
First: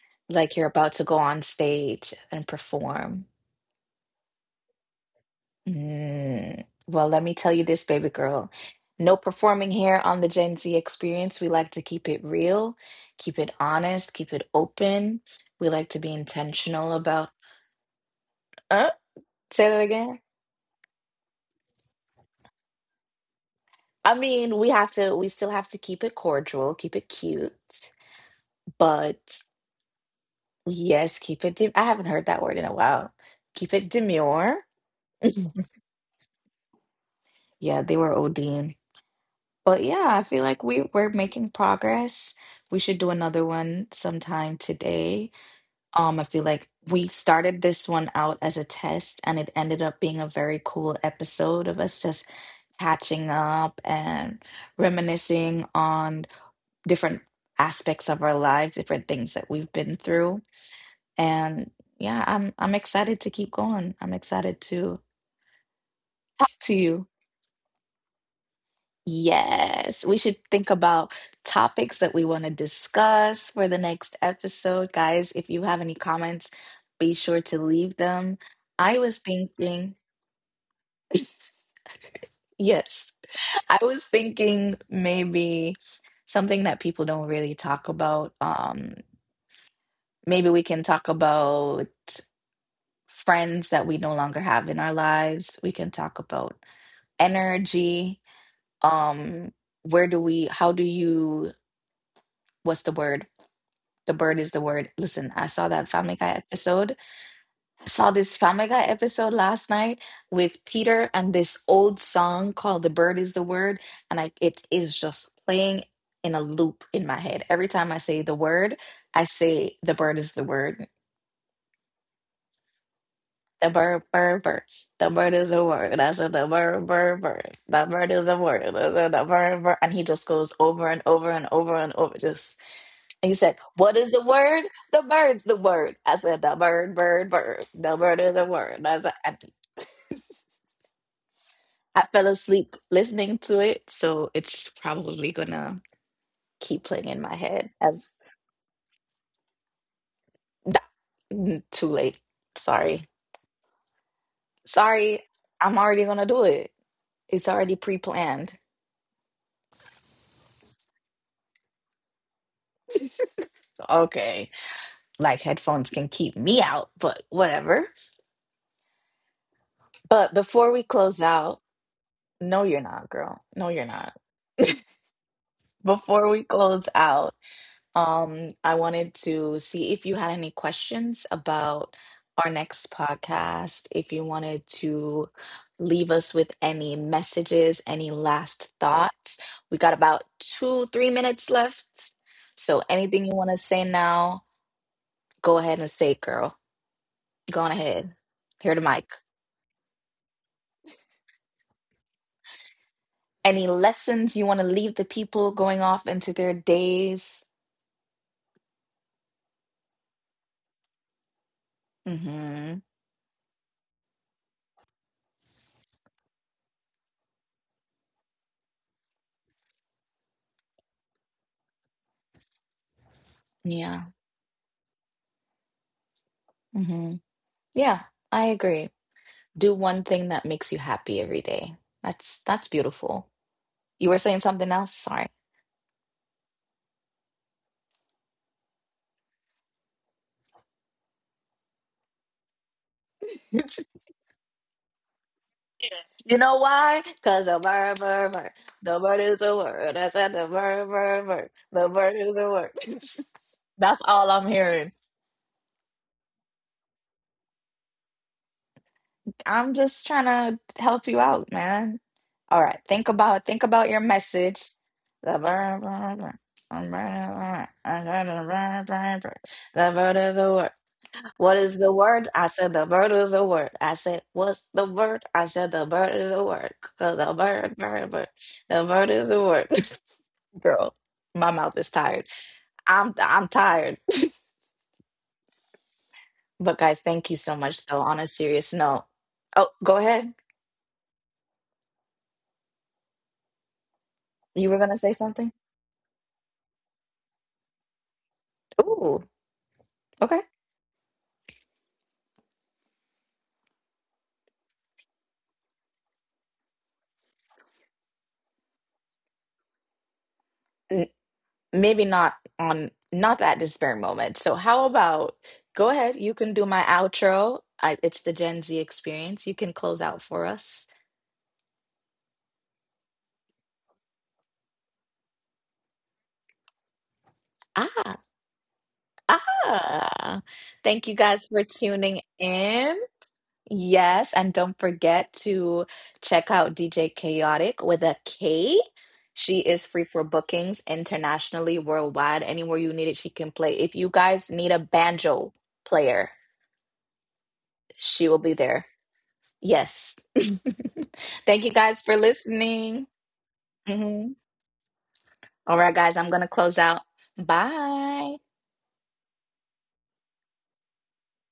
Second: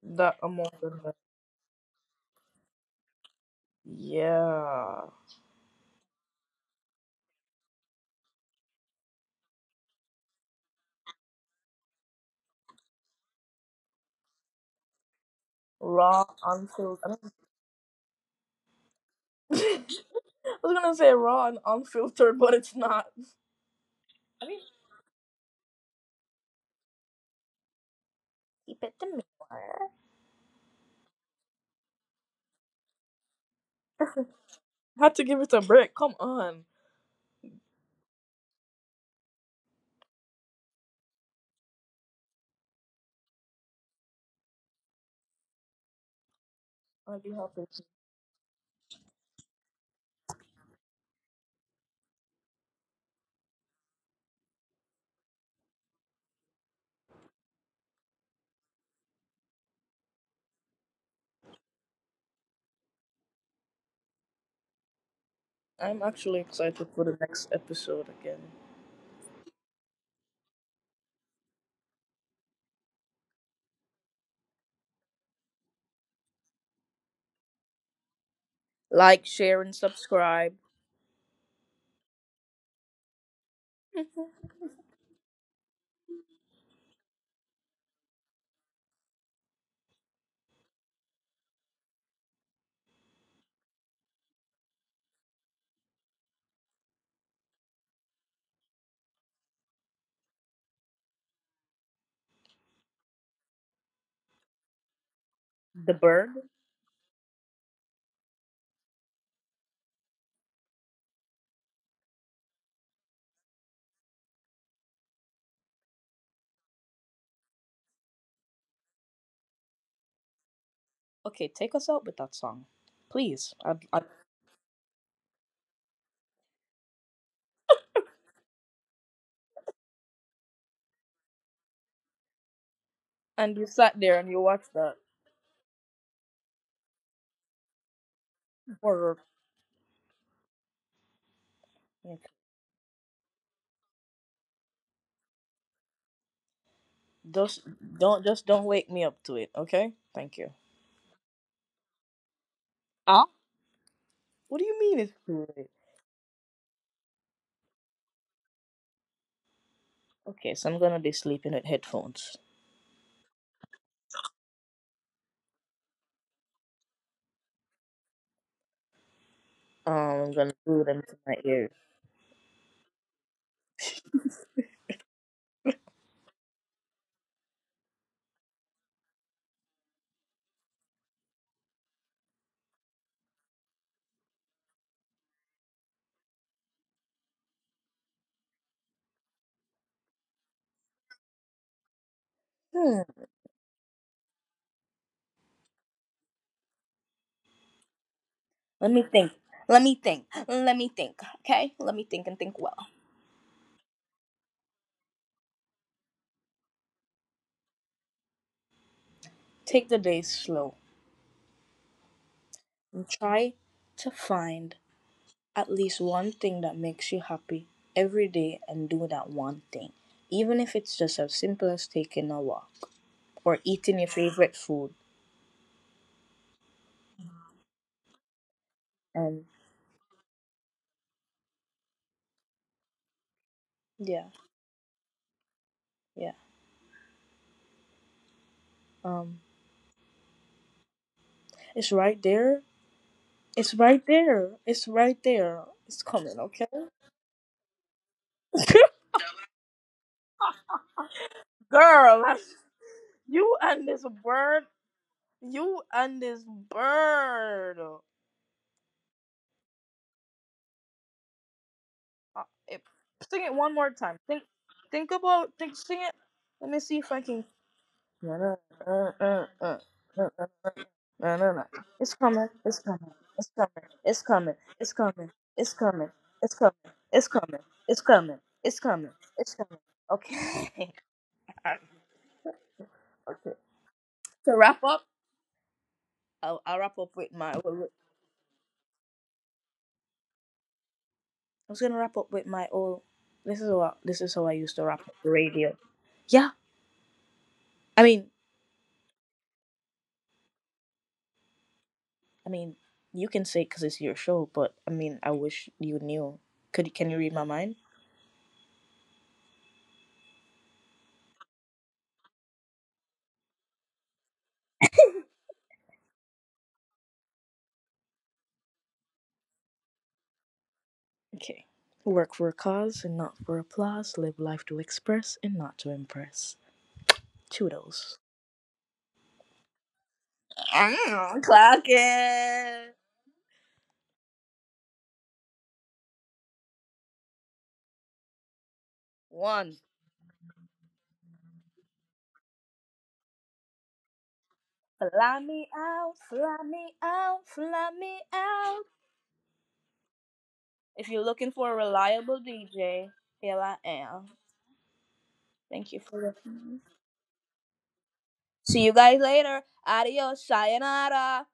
S2: That
S1: Like you're about
S2: emotion.
S1: to
S2: Like,
S1: go on stage and perform.
S2: yeah.
S1: Mm. Well, let me tell you this, baby girl. No performing here on the Gen Z experience. We like to keep it real, keep it honest, keep it open. We like to be
S2: Raw,
S1: intentional
S2: unfiltered. I
S1: about,
S2: don't-
S1: uh, say that
S2: I
S1: again.
S2: was gonna say raw and unfiltered, but it's not.
S1: I
S2: I
S1: mean,
S2: mean,
S1: we have to, we still have to keep it cordial, keep it cute,
S2: keep it to me.
S1: but... Yes, keep it. De- I haven't heard that word in a while. Keep it demure.
S2: Had to give it a break. Come on.
S1: Yeah, they were ODing. But yeah, I feel like we're making progress. We should do another one sometime today. I feel like we
S2: I'd be happy.
S1: started
S2: To-
S1: this one out as a test and it ended up being a very cool episode of us just catching up and reminiscing on different aspects of our lives, different things that we've been through. And yeah, I'm excited to keep going. I'm excited to
S2: I'm actually
S1: talk to
S2: excited for
S1: you.
S2: the next episode again.
S1: Yes, we should think about topics that we want to discuss for the next episode. Guys, if you have any comments, be sure to leave them. I was
S2: Like, share, and
S1: thinking,
S2: subscribe.
S1: yes, I was thinking maybe something that people don't really talk about. Maybe we can talk about friends that we no longer have in our lives. We can talk about energy. Um where do we how do you What's the word? The bird is the word. Listen,
S2: The bird.
S1: I saw this Family Guy episode last night with Peter and this old song called the bird is the word. And I it is just playing in a loop in my head. Every time I say the word, I say the bird is the word.
S2: Okay, take us out with that song, please.
S1: The
S2: I'd...
S1: bird, bird, bird. The bird is a word. I said the bird, bird, bird. The bird is a word. I said the bird, bird. And he just goes over and over and over and over. Just and he
S2: And
S1: said,
S2: you sat
S1: "What is
S2: there
S1: the
S2: and you
S1: word?
S2: watched that
S1: The bird's the word." I said the bird, bird, bird. The bird is a word. I said,
S2: horror.
S1: and I
S2: Okay.
S1: fell asleep listening to it, so it's probably gonna keep playing in my
S2: Just
S1: head as.
S2: just don't wake me up to it, okay? Thank you.
S1: Nah, too late. Sorry.
S2: Huh? What do you mean it's
S1: Sorry,
S2: too late?
S1: I'm already gonna do it. It's already pre-planned.
S2: Okay, so I'm gonna be sleeping with headphones.
S1: Okay. Like headphones can keep me out, but whatever.
S2: I'm
S1: But
S2: gonna
S1: before
S2: glue
S1: we
S2: them to
S1: close
S2: my
S1: out,
S2: ears.
S1: No, you're not, girl. No, you're not. Before we close out, I wanted to see if you had any questions about our next podcast, if you wanted to leave us with any messages, any last thoughts. We got about 2, 3 minutes left. So
S2: Hmm.
S1: anything you want to say now, go ahead and say, girl. Go on ahead. Here to
S2: Let me
S1: Mike.
S2: think. Let me think. Let me think. Okay, let me think and think well.
S1: Any lessons you want to leave the people going off into their days?
S2: Take the days slow
S1: Mm-hmm.
S2: and try to find at least one thing that makes you happy every day, and do that one thing, even if it's just as simple as taking a walk or eating your
S1: Yeah.
S2: favorite food.
S1: Mm-hmm. Yeah, I agree.
S2: And
S1: Do one thing that makes you happy every day. That's beautiful. You were
S2: yeah,
S1: saying something else? Sorry.
S2: yeah. Um, it's right there. It's right there. It's right there. It's coming,
S1: You know
S2: okay?
S1: why? Because the bird, bird, bird. The bird is the word. I said the bird, bird, bird. The bird is
S2: Girl,
S1: the
S2: like,
S1: word.
S2: you
S1: That's
S2: and
S1: all
S2: this
S1: I'm hearing.
S2: bird. You and this bird.
S1: I'm just trying to help you out, man. All right, think about
S2: It,
S1: think about your
S2: sing it one more
S1: message.
S2: time.
S1: The
S2: Think about,
S1: word
S2: think, sing it. Let me see if I can.
S1: is the word. What is the word? I said the word
S2: It's
S1: is the
S2: coming.
S1: word. I
S2: It's
S1: said
S2: coming.
S1: what's
S2: It's
S1: the
S2: coming.
S1: word? I
S2: It's
S1: said
S2: coming.
S1: the word
S2: It's
S1: is the
S2: coming.
S1: word.
S2: It's
S1: 'Cause the
S2: coming.
S1: word,
S2: It's coming.
S1: word, word.
S2: It's
S1: The
S2: coming.
S1: word is the
S2: It's
S1: word.
S2: coming. It's coming.
S1: Girl,
S2: It's coming.
S1: my mouth is tired.
S2: Okay.
S1: I'm
S2: I,
S1: I'm tired.
S2: okay. To wrap
S1: But
S2: up,
S1: guys, thank you so much though. On a
S2: I'll
S1: serious
S2: wrap up
S1: note.
S2: with my. I
S1: Oh, go ahead.
S2: was gonna wrap up with
S1: You were
S2: my.
S1: gonna say
S2: Old.
S1: something?
S2: This is how I used to wrap up the radio. Yeah,
S1: Ooh,
S2: I
S1: okay.
S2: mean, I mean, you can say because it's your show, but I mean, I wish you knew. Could can you read my mind?
S1: n- Maybe not at this very moment. So how about go ahead, you can do my outro. It's the Gen Z experience. You can close out for us.
S2: Okay. Work for a cause and not for applause. Live life to express and not to impress.
S1: Ah,
S2: Toodles.
S1: ah. Thank you guys for
S2: Mm, clock
S1: tuning in.
S2: it.
S1: Yes, and don't forget to check out DJ Chaotic with a K. She is free
S2: One.
S1: for bookings internationally, worldwide, anywhere you need it, she can play. If you guys need a banjo
S2: Fly me
S1: player,
S2: out, fly me out, fly me
S1: she will be there.
S2: out.
S1: Yes.
S2: If you're looking
S1: Thank
S2: for
S1: you
S2: a
S1: guys for
S2: reliable DJ,
S1: listening.
S2: here I am.
S1: Mhm. All
S2: Thank
S1: right,
S2: you
S1: guys,
S2: for
S1: I'm going to close
S2: listening.
S1: out. Bye.
S2: See you guys later. Adios. Sayonara.